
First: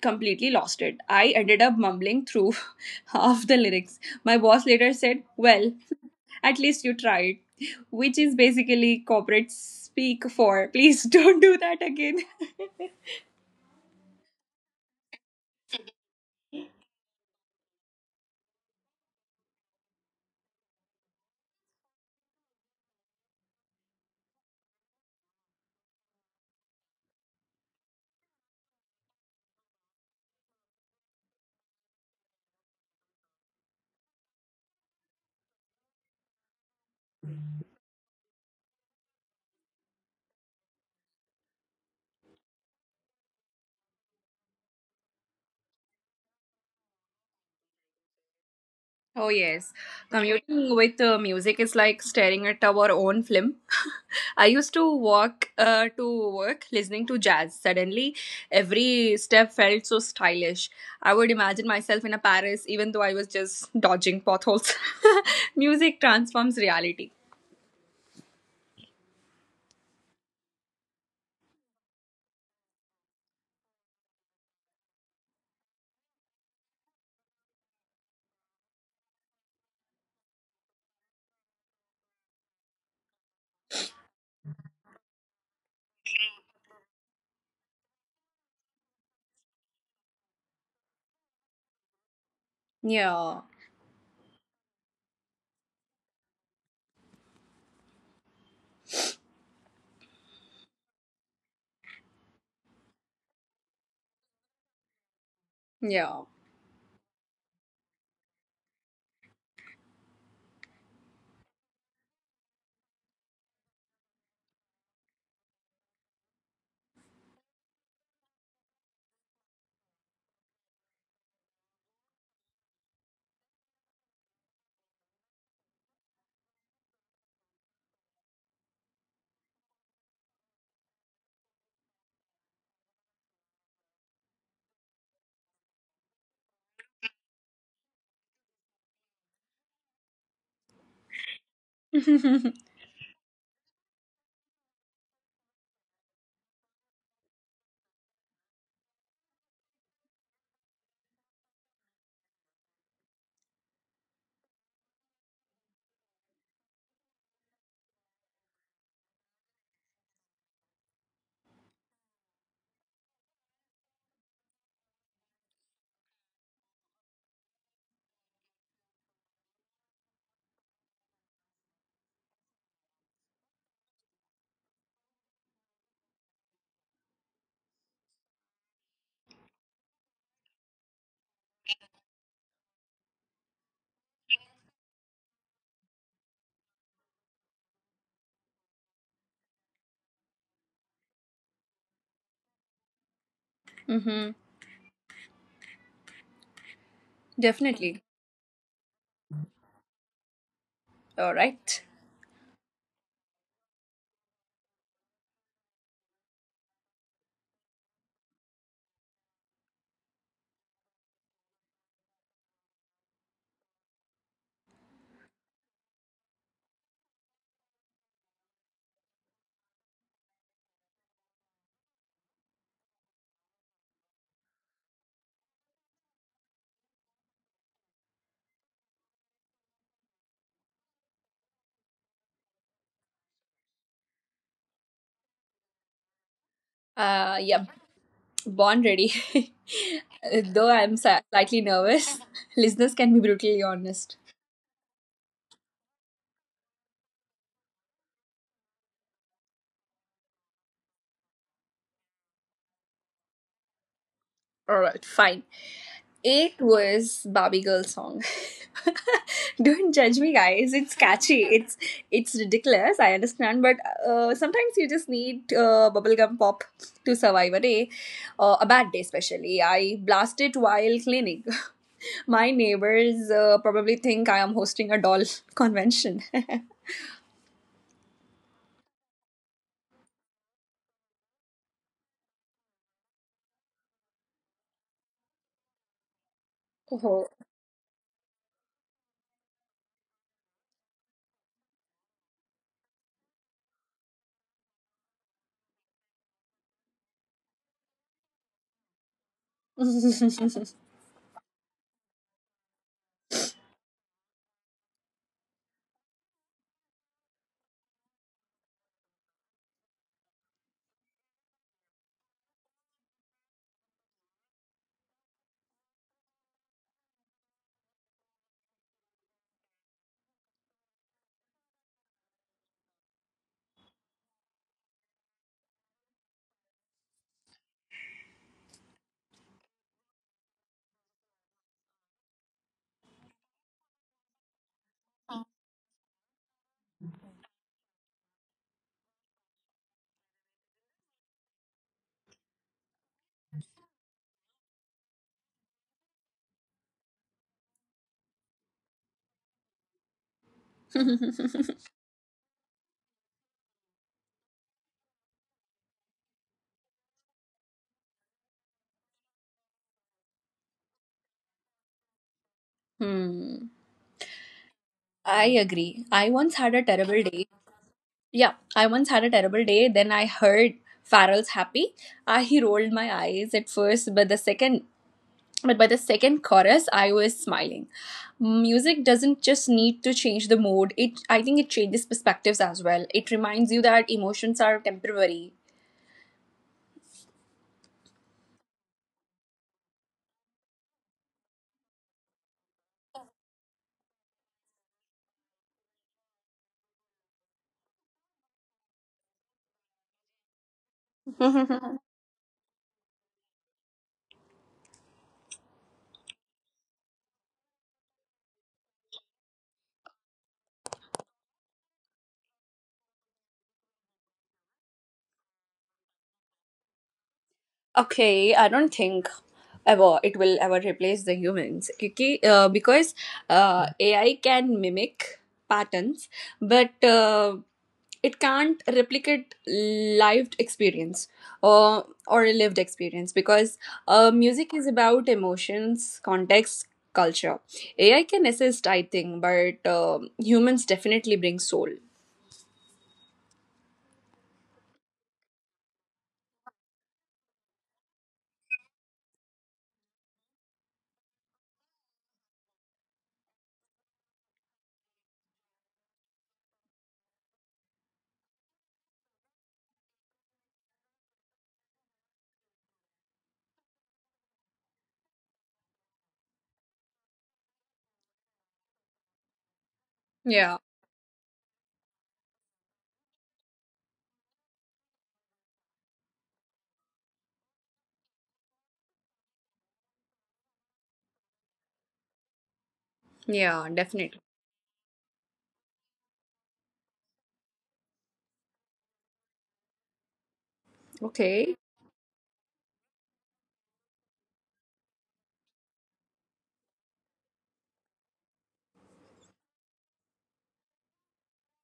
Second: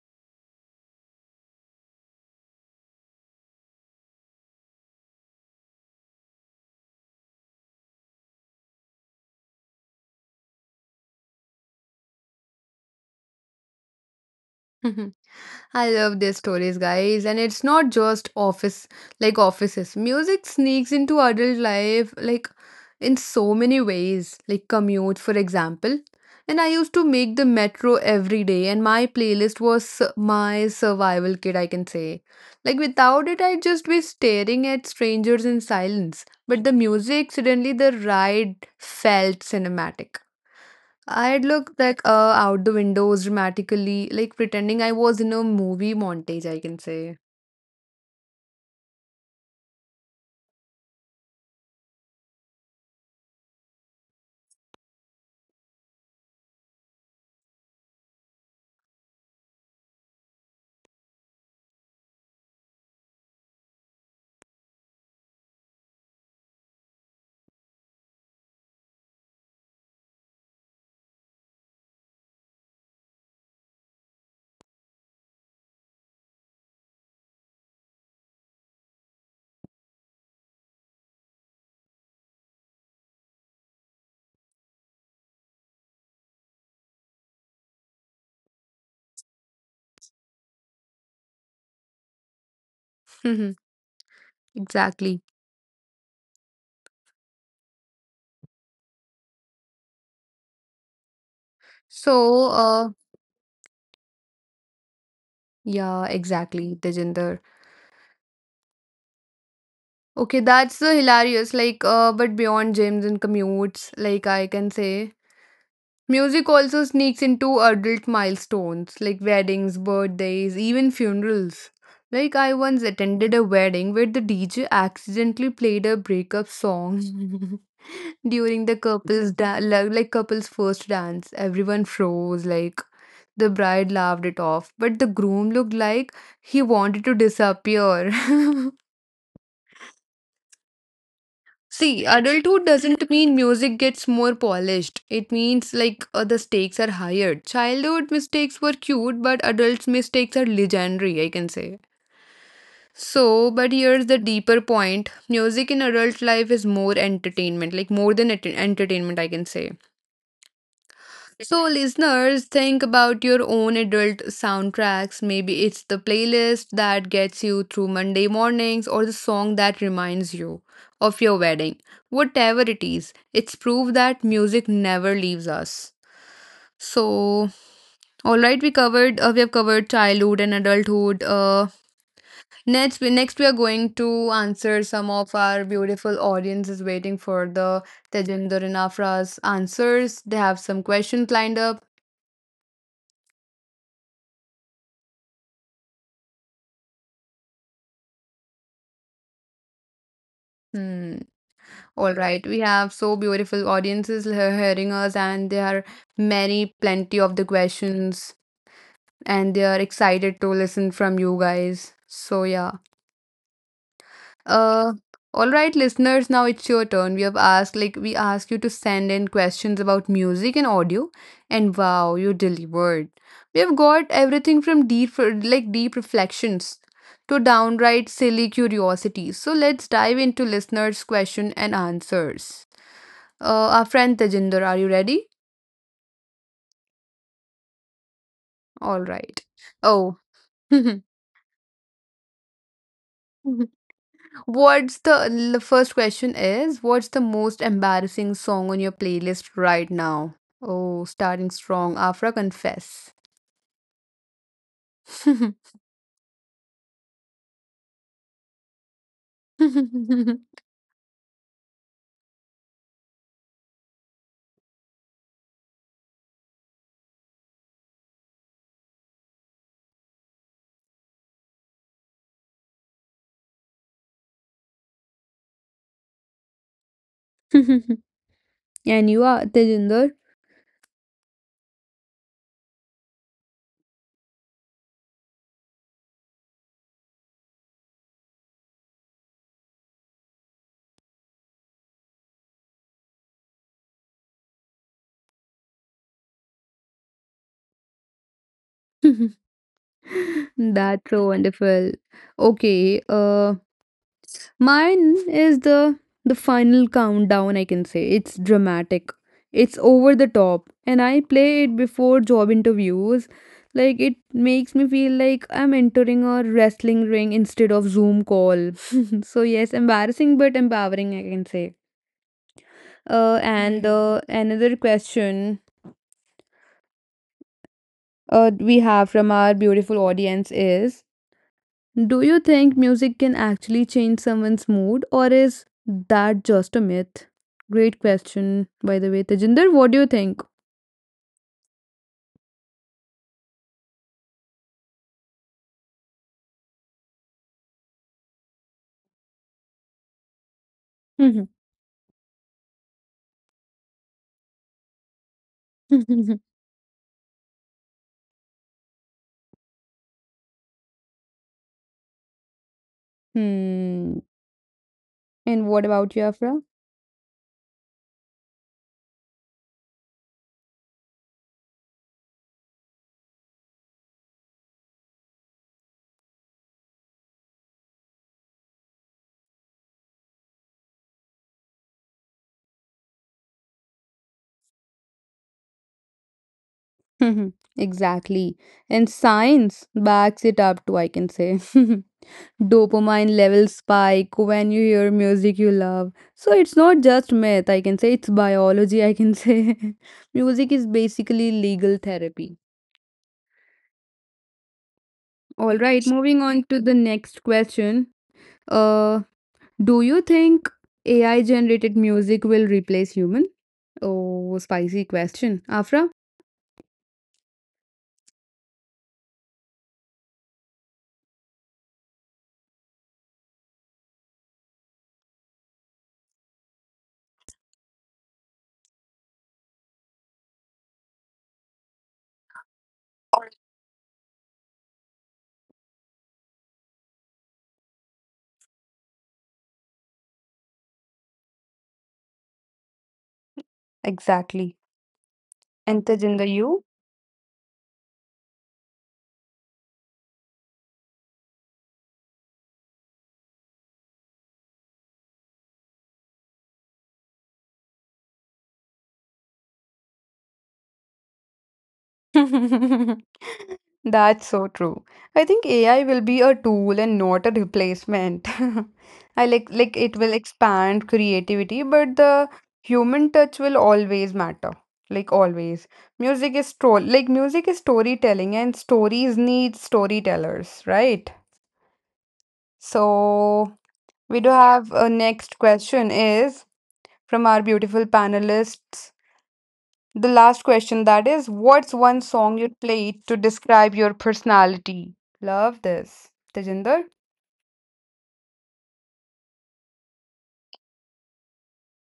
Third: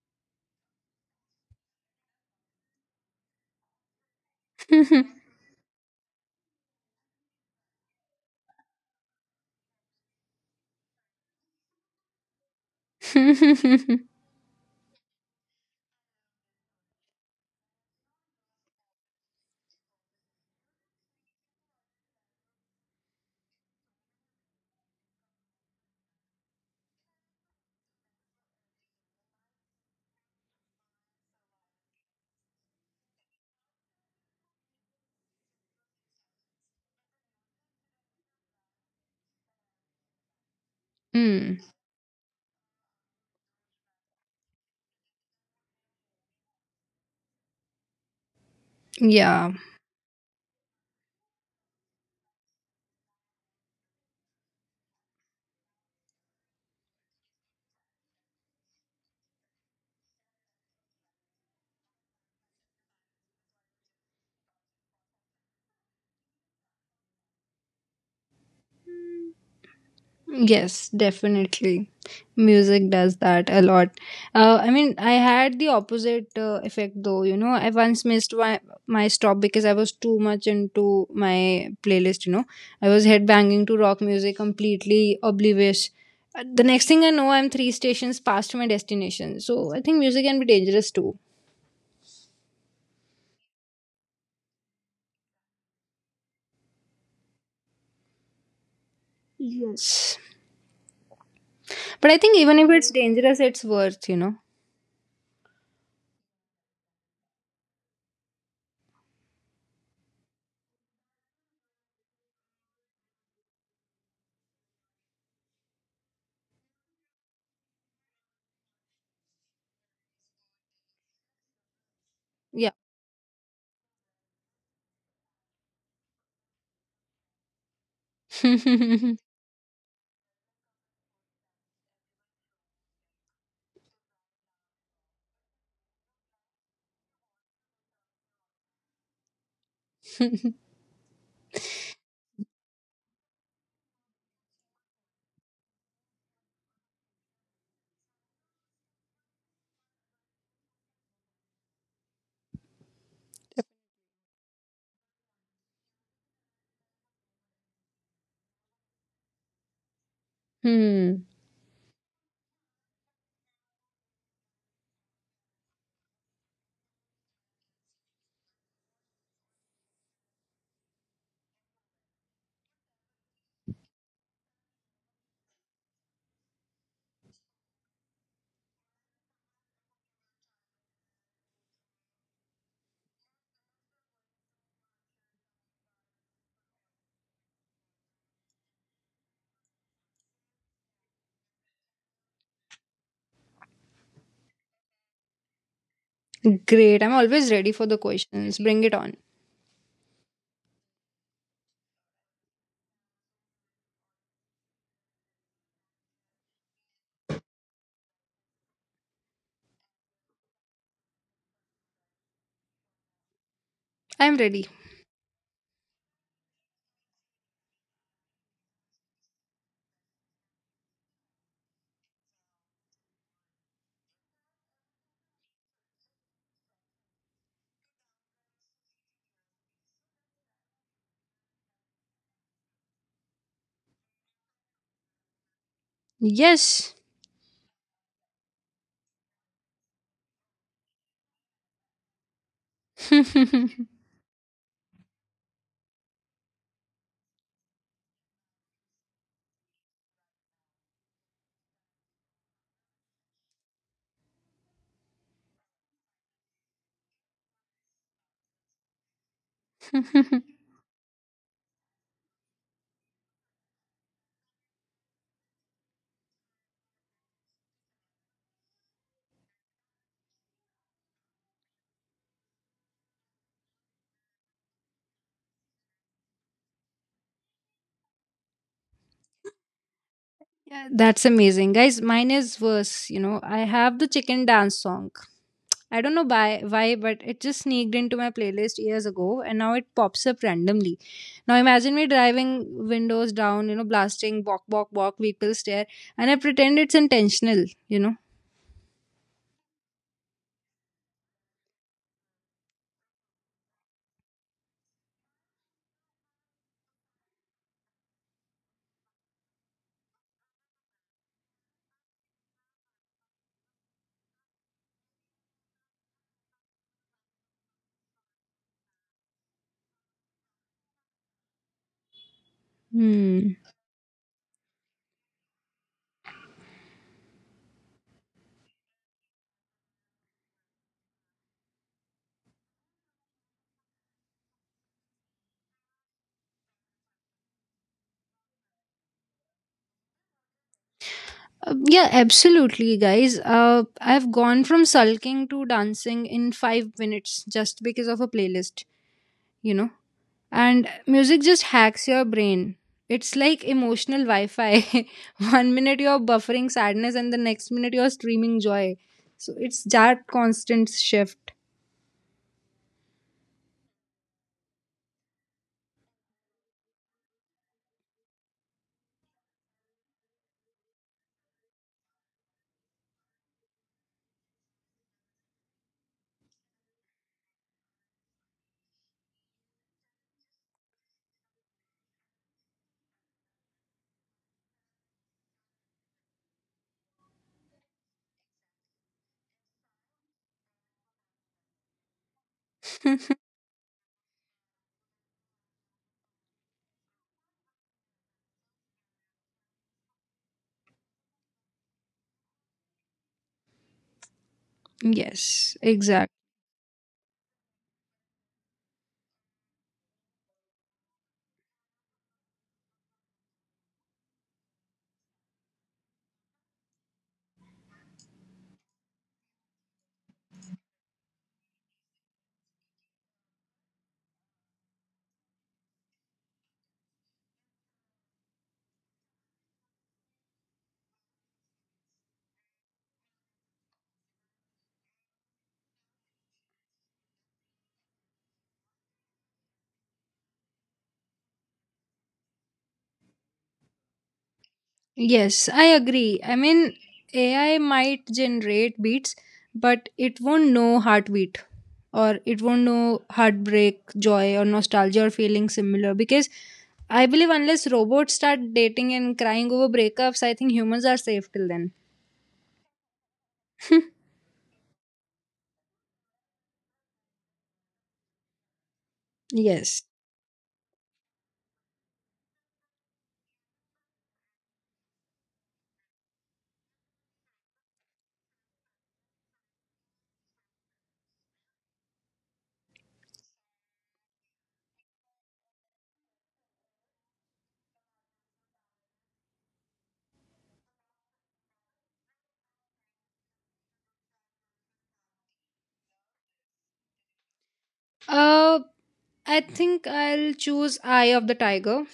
S3: completely lost it. I ended up mumbling through half the lyrics. My boss later said, "Well, at least you tried," which is basically corporate speak for "please don't do that again."
S1: I love their stories, guys, and it's not just office like offices. Music sneaks into adult life like in so many ways, like commute, for example. And I used to make the metro every day, and my playlist was su- my survival kit, I can say. Like without it, I'd just be staring at strangers in silence. But the music, suddenly the ride felt cinematic. I'd
S2: Hmm.
S1: look like uh, out the windows dramatically, like pretending I was in a movie montage, I can say.
S3: Oh,
S2: Yeah.
S3: yes. Commuting with uh, music is like staring at our own film. I used to walk uh, to work listening to jazz. Suddenly, every step felt so stylish. I would imagine myself in a Paris, even though I was just dodging potholes. Music transforms reality.
S2: Yes, definitely. Music does that a lot. Uh, I mean, I had the opposite uh, effect though. You know, I once missed my, my stop because I was too much into my playlist. You know, I was headbanging to rock music, completely oblivious. Uh, The next thing I know, I'm three stations past my destination. So I think music can be dangerous too.
S3: Yeah,
S1: Exactly.
S2: Yes. But I think
S1: So,
S2: even if it's
S1: uh,
S2: dangerous, it's worth, you know.
S1: yeah,
S3: yeah.
S1: exactly, Tejinder. Okay, that's uh, hilarious. Like, uh, but beyond gyms and commutes, like I can say, music also sneaks into adult milestones like weddings, birthdays, even funerals. Like, I
S2: Yeah.
S1: once attended a wedding where the D J accidentally played a breakup song during the couple's da- like like couple's first dance. Everyone froze, like the bride laughed it off, but the groom looked like he wanted to disappear. See,
S3: Mm-hmm.
S1: adulthood doesn't mean music gets more polished. It means like uh, the stakes are higher. Childhood mistakes were cute, but adults' mistakes are legendary, I can say. So, but here's the deeper point: music in adult life is more entertainment, like more than ent- entertainment, I can say.
S2: Hmm.
S1: So, listeners, think about your own adult soundtracks. Maybe it's the playlist that gets you through Monday mornings or the song that reminds you of your wedding. Whatever it is, it's proof that music never leaves us. So, all right, we covered. Uh, we have covered childhood and adulthood. Uh, next, we next we are going to answer some of our beautiful audiences waiting for the Tejinder and Afra's answers. They have some questions lined up.
S2: Great. I'm always ready for the
S3: Definitely.
S2: questions. Bring it on.
S1: Hmm.
S3: All right.
S1: All right, we have so beautiful audiences he- hearing us, and there are many, plenty of the questions, and they are excited to listen from you guys. So yeah,
S2: I'm ready.
S1: uh, all right, listeners, now it's your turn. We have asked, like, we asked you to send in questions about music and audio, and wow, you delivered. We have got everything from deep, like deep reflections to downright silly curiosities. So let's dive into listeners' question and answers. Uh, our friend Tejinder, are you ready?
S2: Yes.
S3: Uh, yeah. Born
S1: All
S3: ready.
S1: right. Oh,
S3: Though I'm si- slightly nervous, listeners can be brutally honest.
S1: what's the the first question is what's the most embarrassing song on your playlist right now? Oh, starting strong. Afra, confess.
S3: Alright, fine. It was Barbie Girl song. Don't judge me, guys. It's catchy. It's it's ridiculous. I understand, but uh, sometimes you just need uh, bubblegum pop to survive a day, uh, a bad day especially. I blast it while cleaning. My neighbors uh, probably think I am hosting a doll convention.
S1: And you are Tejinder.
S2: Yeah, that's amazing, guys. Mine is worse. You know, I have the chicken dance song. I don't know why, why, but it
S3: Oh.
S2: just sneaked into my playlist years ago, and now it pops up randomly. Now imagine me driving windows down, you know, blasting "Walk, walk, walk." People stare, and I pretend it's intentional. You know.
S1: That's so wonderful. Okay. Uh, Mine is the the final countdown I can say. It's dramatic. It's over the top and I play it before job interviews. Like it makes me feel like I'm entering a wrestling ring instead of Zoom call. So yes, embarrassing but empowering I can say. Uh,
S2: Hmm.
S1: and Yeah. Uh, another question uh, we have from our beautiful audience is, do you think music can actually change someone's mood, or is that just a myth? Great question, by the way. Tejinder, what do you think?
S2: Uh, yeah, absolutely, guys. Uh, I've gone from sulking to dancing in five minutes just because of a playlist. You know. And music
S1: Mhm.
S2: just hacks your brain. It's like emotional Wi Fi. One minute you're buffering sadness, and the next minute you're streaming joy. So it's that constant shift.
S3: Hmm.
S1: Hmm. And
S3: I
S1: what about you,
S3: agree. I
S1: Afra?
S3: once had a terrible day. Yeah, I once had a terrible day. Then I heard Farrell's happy. I he rolled my eyes at first, but the second but by the second chorus I was smiling. Music doesn't just need to change the mood. It I think it changes perspectives as well. It reminds you that emotions are temporary.
S1: Mhm. Exactly. And science backs it up too, I can say. Dopamine levels spike when you hear music you love. So it's not just myth, I can say. It's biology, I can say. Music is basically legal therapy.
S2: Yes,
S1: All right,
S2: exact.
S1: moving on to the next question. Uh, do you think A I generated music will replace human? Oh, spicy question. Afra?
S3: Okay, I don't think ever it will ever replace the humans. Kyunki, uh, because uh, A I can mimic patterns, but uh, it can't replicate lived experience or or a lived experience because uh, music is about emotions, context, culture. A I can assist, I think, but um humans definitely bring soul.
S1: Exactly.
S2: Yes, I
S1: And
S2: agree. I
S1: the you?
S2: mean, A I might generate beats, but it won't know heartbeat or it won't know heartbreak, joy, or nostalgia or feeling similar. Because I believe unless robots start dating and crying over breakups, I think humans are safe till then.
S1: That's so true. I think A I will be a tool and not a replacement. I like
S2: Yes.
S1: like it will
S3: Yeah,
S1: expand creativity, but the human touch will always matter. Like always. Music is sto Like music is storytelling and stories need storytellers, right? So
S3: yeah,
S1: we do
S3: definitely.
S1: have a next question is from our beautiful panelists. The last question that is, what's
S3: Okay.
S1: one song you'd play to describe your personality? Love this. Tejinder?
S2: Uh, I think I'll choose Eye of the Tiger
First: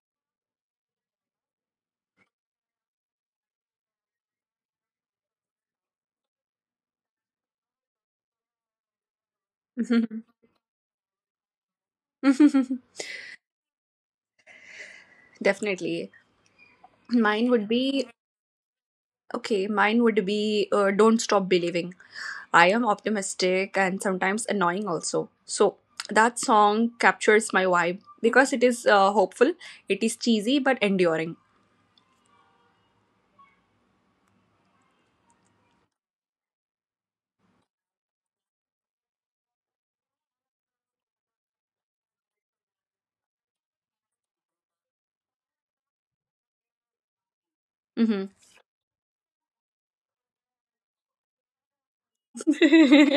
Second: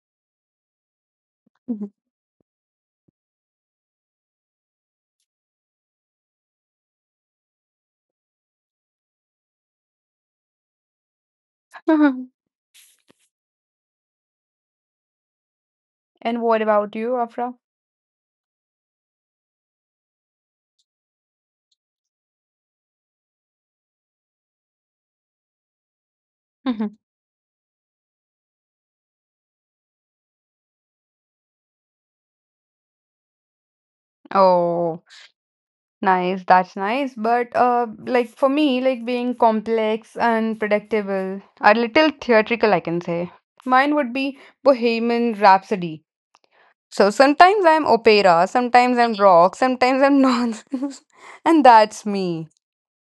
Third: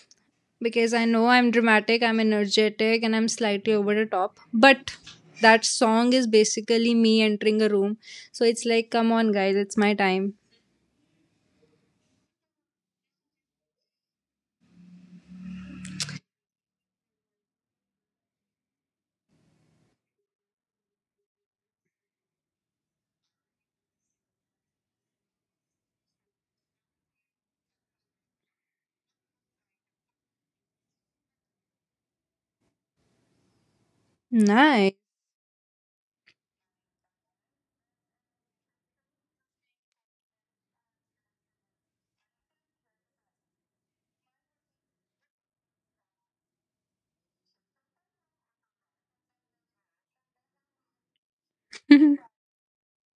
S2: because I know I'm
S1: Mhm.
S2: dramatic, I'm energetic, and I'm slightly over the top. But that song is basically me entering a room. So it's like, come on, guys, it's my time.
S3: Definitely.
S1: And what about you,
S3: Mine
S1: Afra?
S3: would be okay, Mine would be uh, don't stop believing. I am optimistic and sometimes annoying also. So that song
S1: Mhm.
S3: captures my vibe because it is uh, hopeful, it is cheesy but enduring.
S2: Nice.
S1: Oh, nice. That's nice. But uh, like for me, like being complex and predictable, a little theatrical, I can say. Mine would be Bohemian Rhapsody. So sometimes I'm
S3: Mm-hmm.
S1: opera, sometimes I'm rock, sometimes I'm nonsense, and that's me.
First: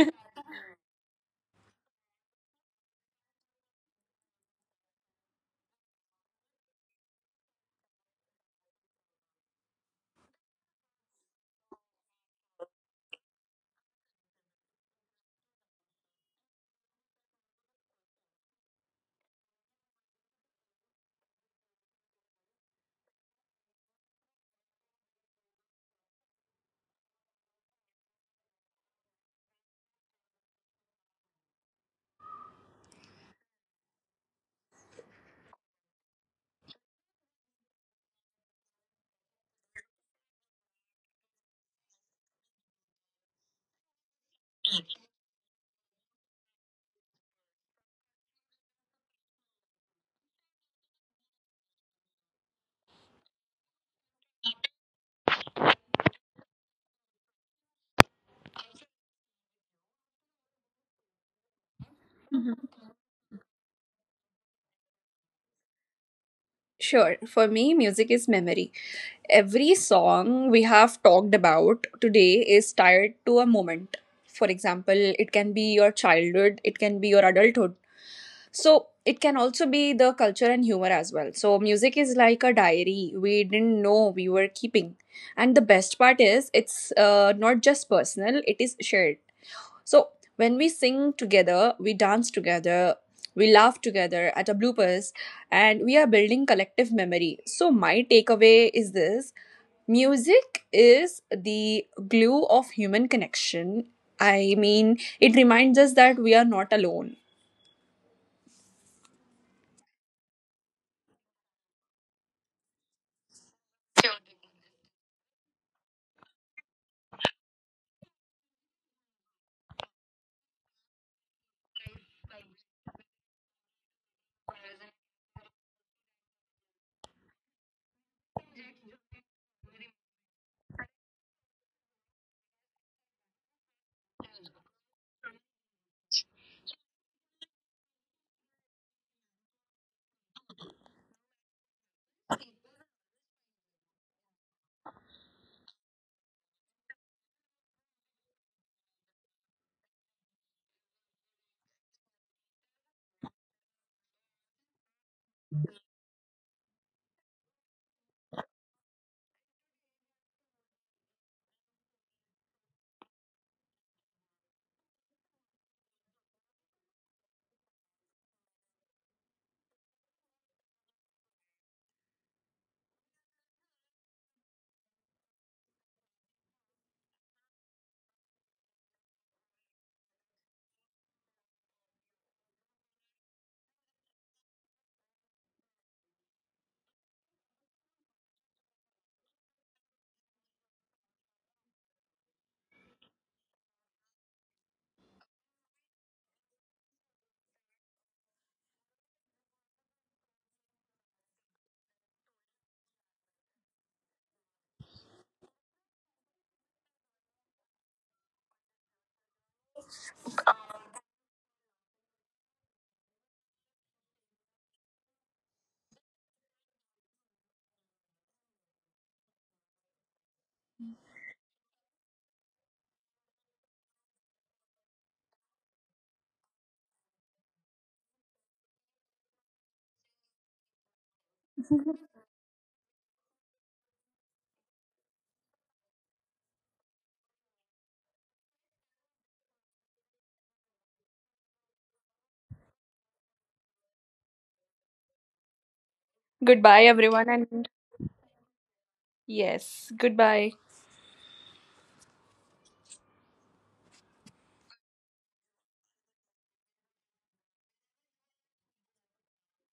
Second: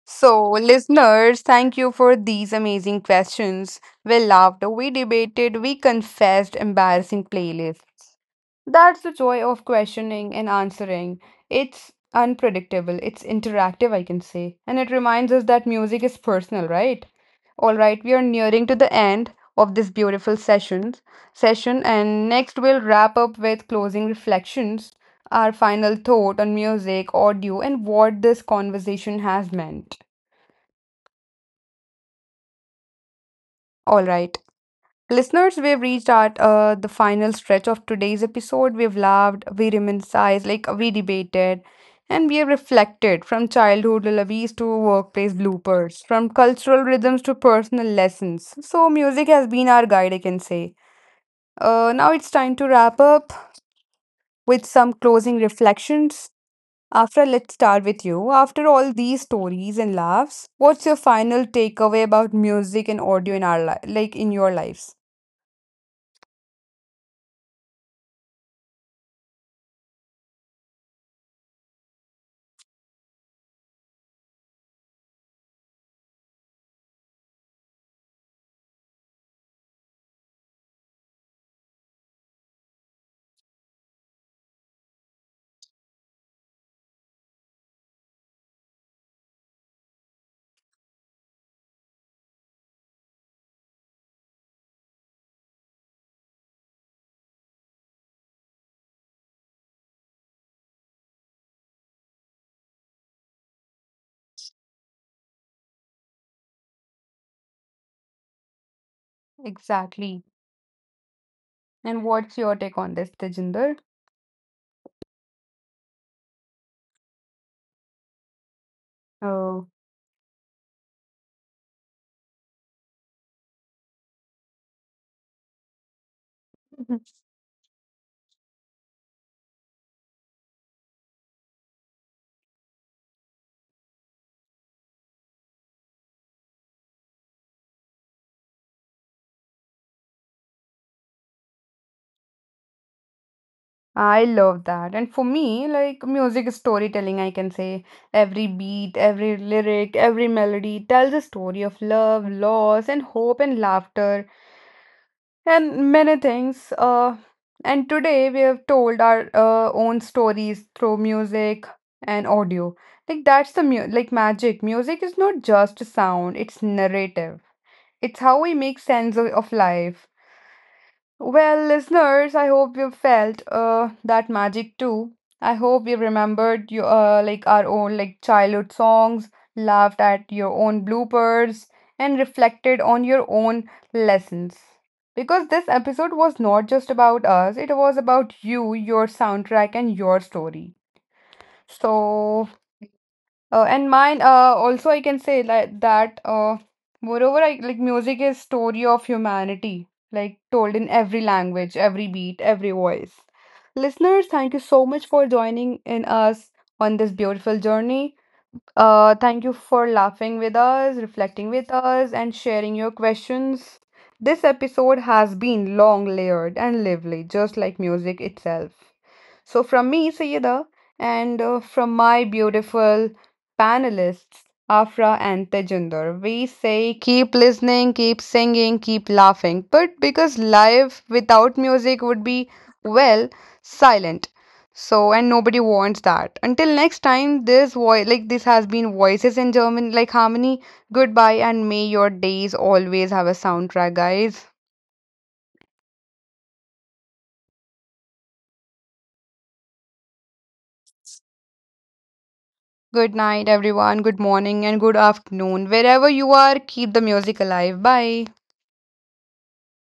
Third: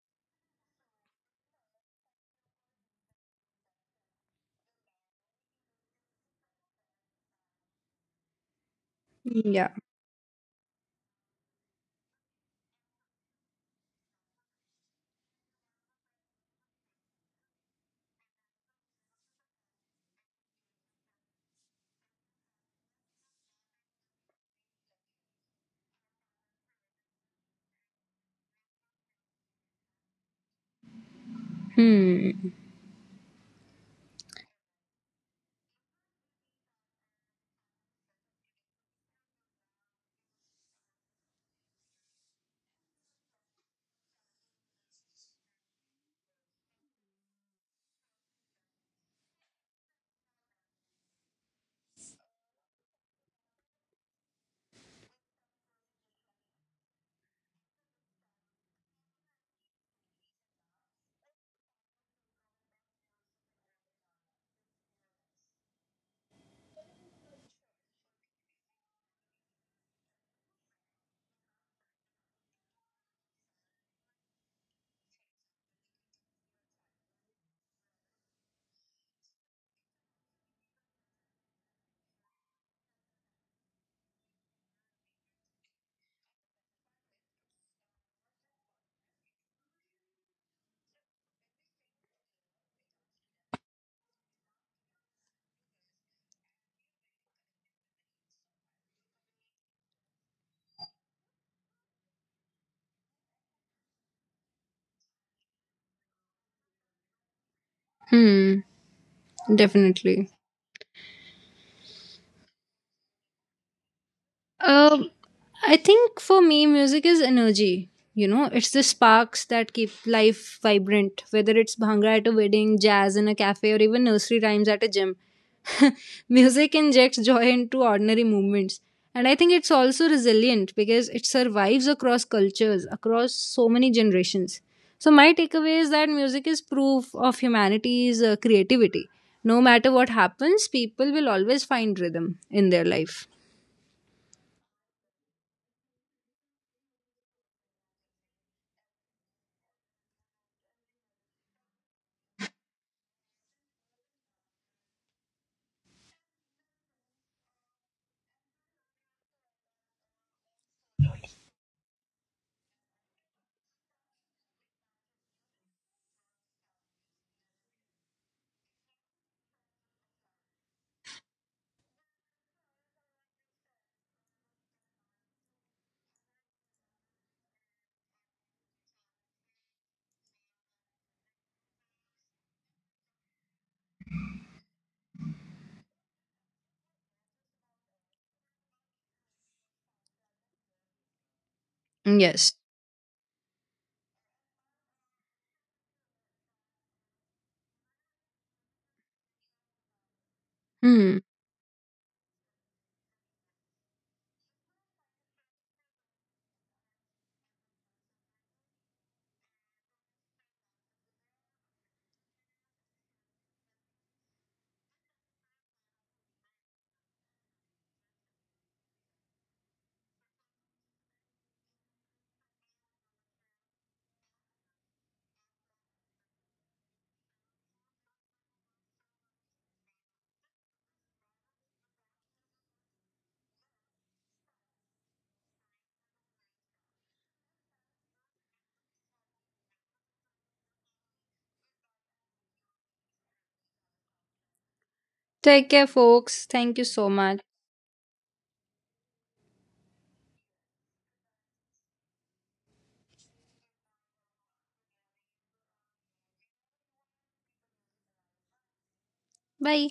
S1: So, listeners, thank you for these amazing questions. We laughed, we debated, we confessed embarrassing playlists. That's the joy of
S2: Yeah.
S1: questioning and answering. It's unpredictable, it's interactive, I can say. And it reminds us that music is personal, right? All right, we are nearing to the end of this beautiful session. Session, and next we'll wrap up with closing reflections, our final thought on music, audio, and what this conversation has meant.
S2: Hmm.
S1: All right. Listeners, we've reached at uh, the final stretch of today's episode. We've laughed, we reminisced, like we debated, and we have reflected from childhood lullabies to workplace bloopers, from cultural rhythms to personal lessons. So, music has been our guide, I can say. Uh, now it's time to wrap up with some closing reflections. Afra, let's start with you. After all these stories and laughs, what's your final takeaway about music and audio in our li- like in your lives?
S3: Sure. For me, music is memory. Every song we have talked about today is tied to a moment. For example, it can be your childhood, it can be your adulthood, so it can also be the culture and humor as well. So music is like a diary we didn't know we were keeping. And the best part is it's, uh, not just personal, it is shared. So when we sing together, we dance together, we laugh together at our bloopers, and we are building collective memory. So my takeaway is this: music is the glue of human connection. I mean, it reminds us that we are not alone.
S2: Hmm. Definitely.
S1: Exactly. And what's your take on this, Tejinder?
S2: Um, I think for me, music is energy. You know, it's the sparks that
S1: Oh,
S2: keep life vibrant, whether it's bhangra at a wedding, jazz in a cafe, or even nursery rhymes at a gym. Music
S1: mhm.
S2: injects joy into ordinary movements. And I think it's also resilient because it survives across cultures, across so many generations. So, my takeaway is that music is proof of humanity's uh, creativity. No matter what happens, people will always find rhythm in their life.
S1: I love that. And for me, like music is storytelling, I can say, every beat, every lyric, every melody tells a story of love, loss, and hope and laughter and many things. Uh, and Today we have told our uh, own stories through music and audio. Like that's the mu Like magic. Music is not just sound, it's narrative. It's how we make sense of, of life. Well, listeners, I hope you felt uh, that magic too. I hope you remembered you uh, like our own like childhood songs, laughed at your own bloopers, and reflected on your own lessons. Because this episode was not just about us; it was about you, your soundtrack, and your story. So.
S2: Yes.
S1: Uh, and Mine, uh, also I can say like that, uh, moreover, I, like music is story of humanity, like told in
S2: Hmm.
S1: every language, every beat, every voice. Listeners, thank you so much for joining in us on this beautiful journey. Uh, thank you for laughing with us, reflecting with us, and sharing your questions. This episode has been long, layered, and lively, just like music itself. So, from me, Sayeda, and uh, from my beautiful panelists, Afra and Tejinder, we say keep listening, keep singing, keep laughing. But because life without music would be, well, silent. So, and nobody wants that. Until next time, this voice, like this has been Voices in German, like Harmony. Goodbye, and may your days always have a soundtrack, guys.
S2: Take care, folks. Thank you
S3: Goodbye,
S2: so much.
S3: everyone, and yes, goodbye.
S1: Good night, everyone. Good morning and good afternoon. Wherever you are, keep the music alive. Bye.
S2: Bye.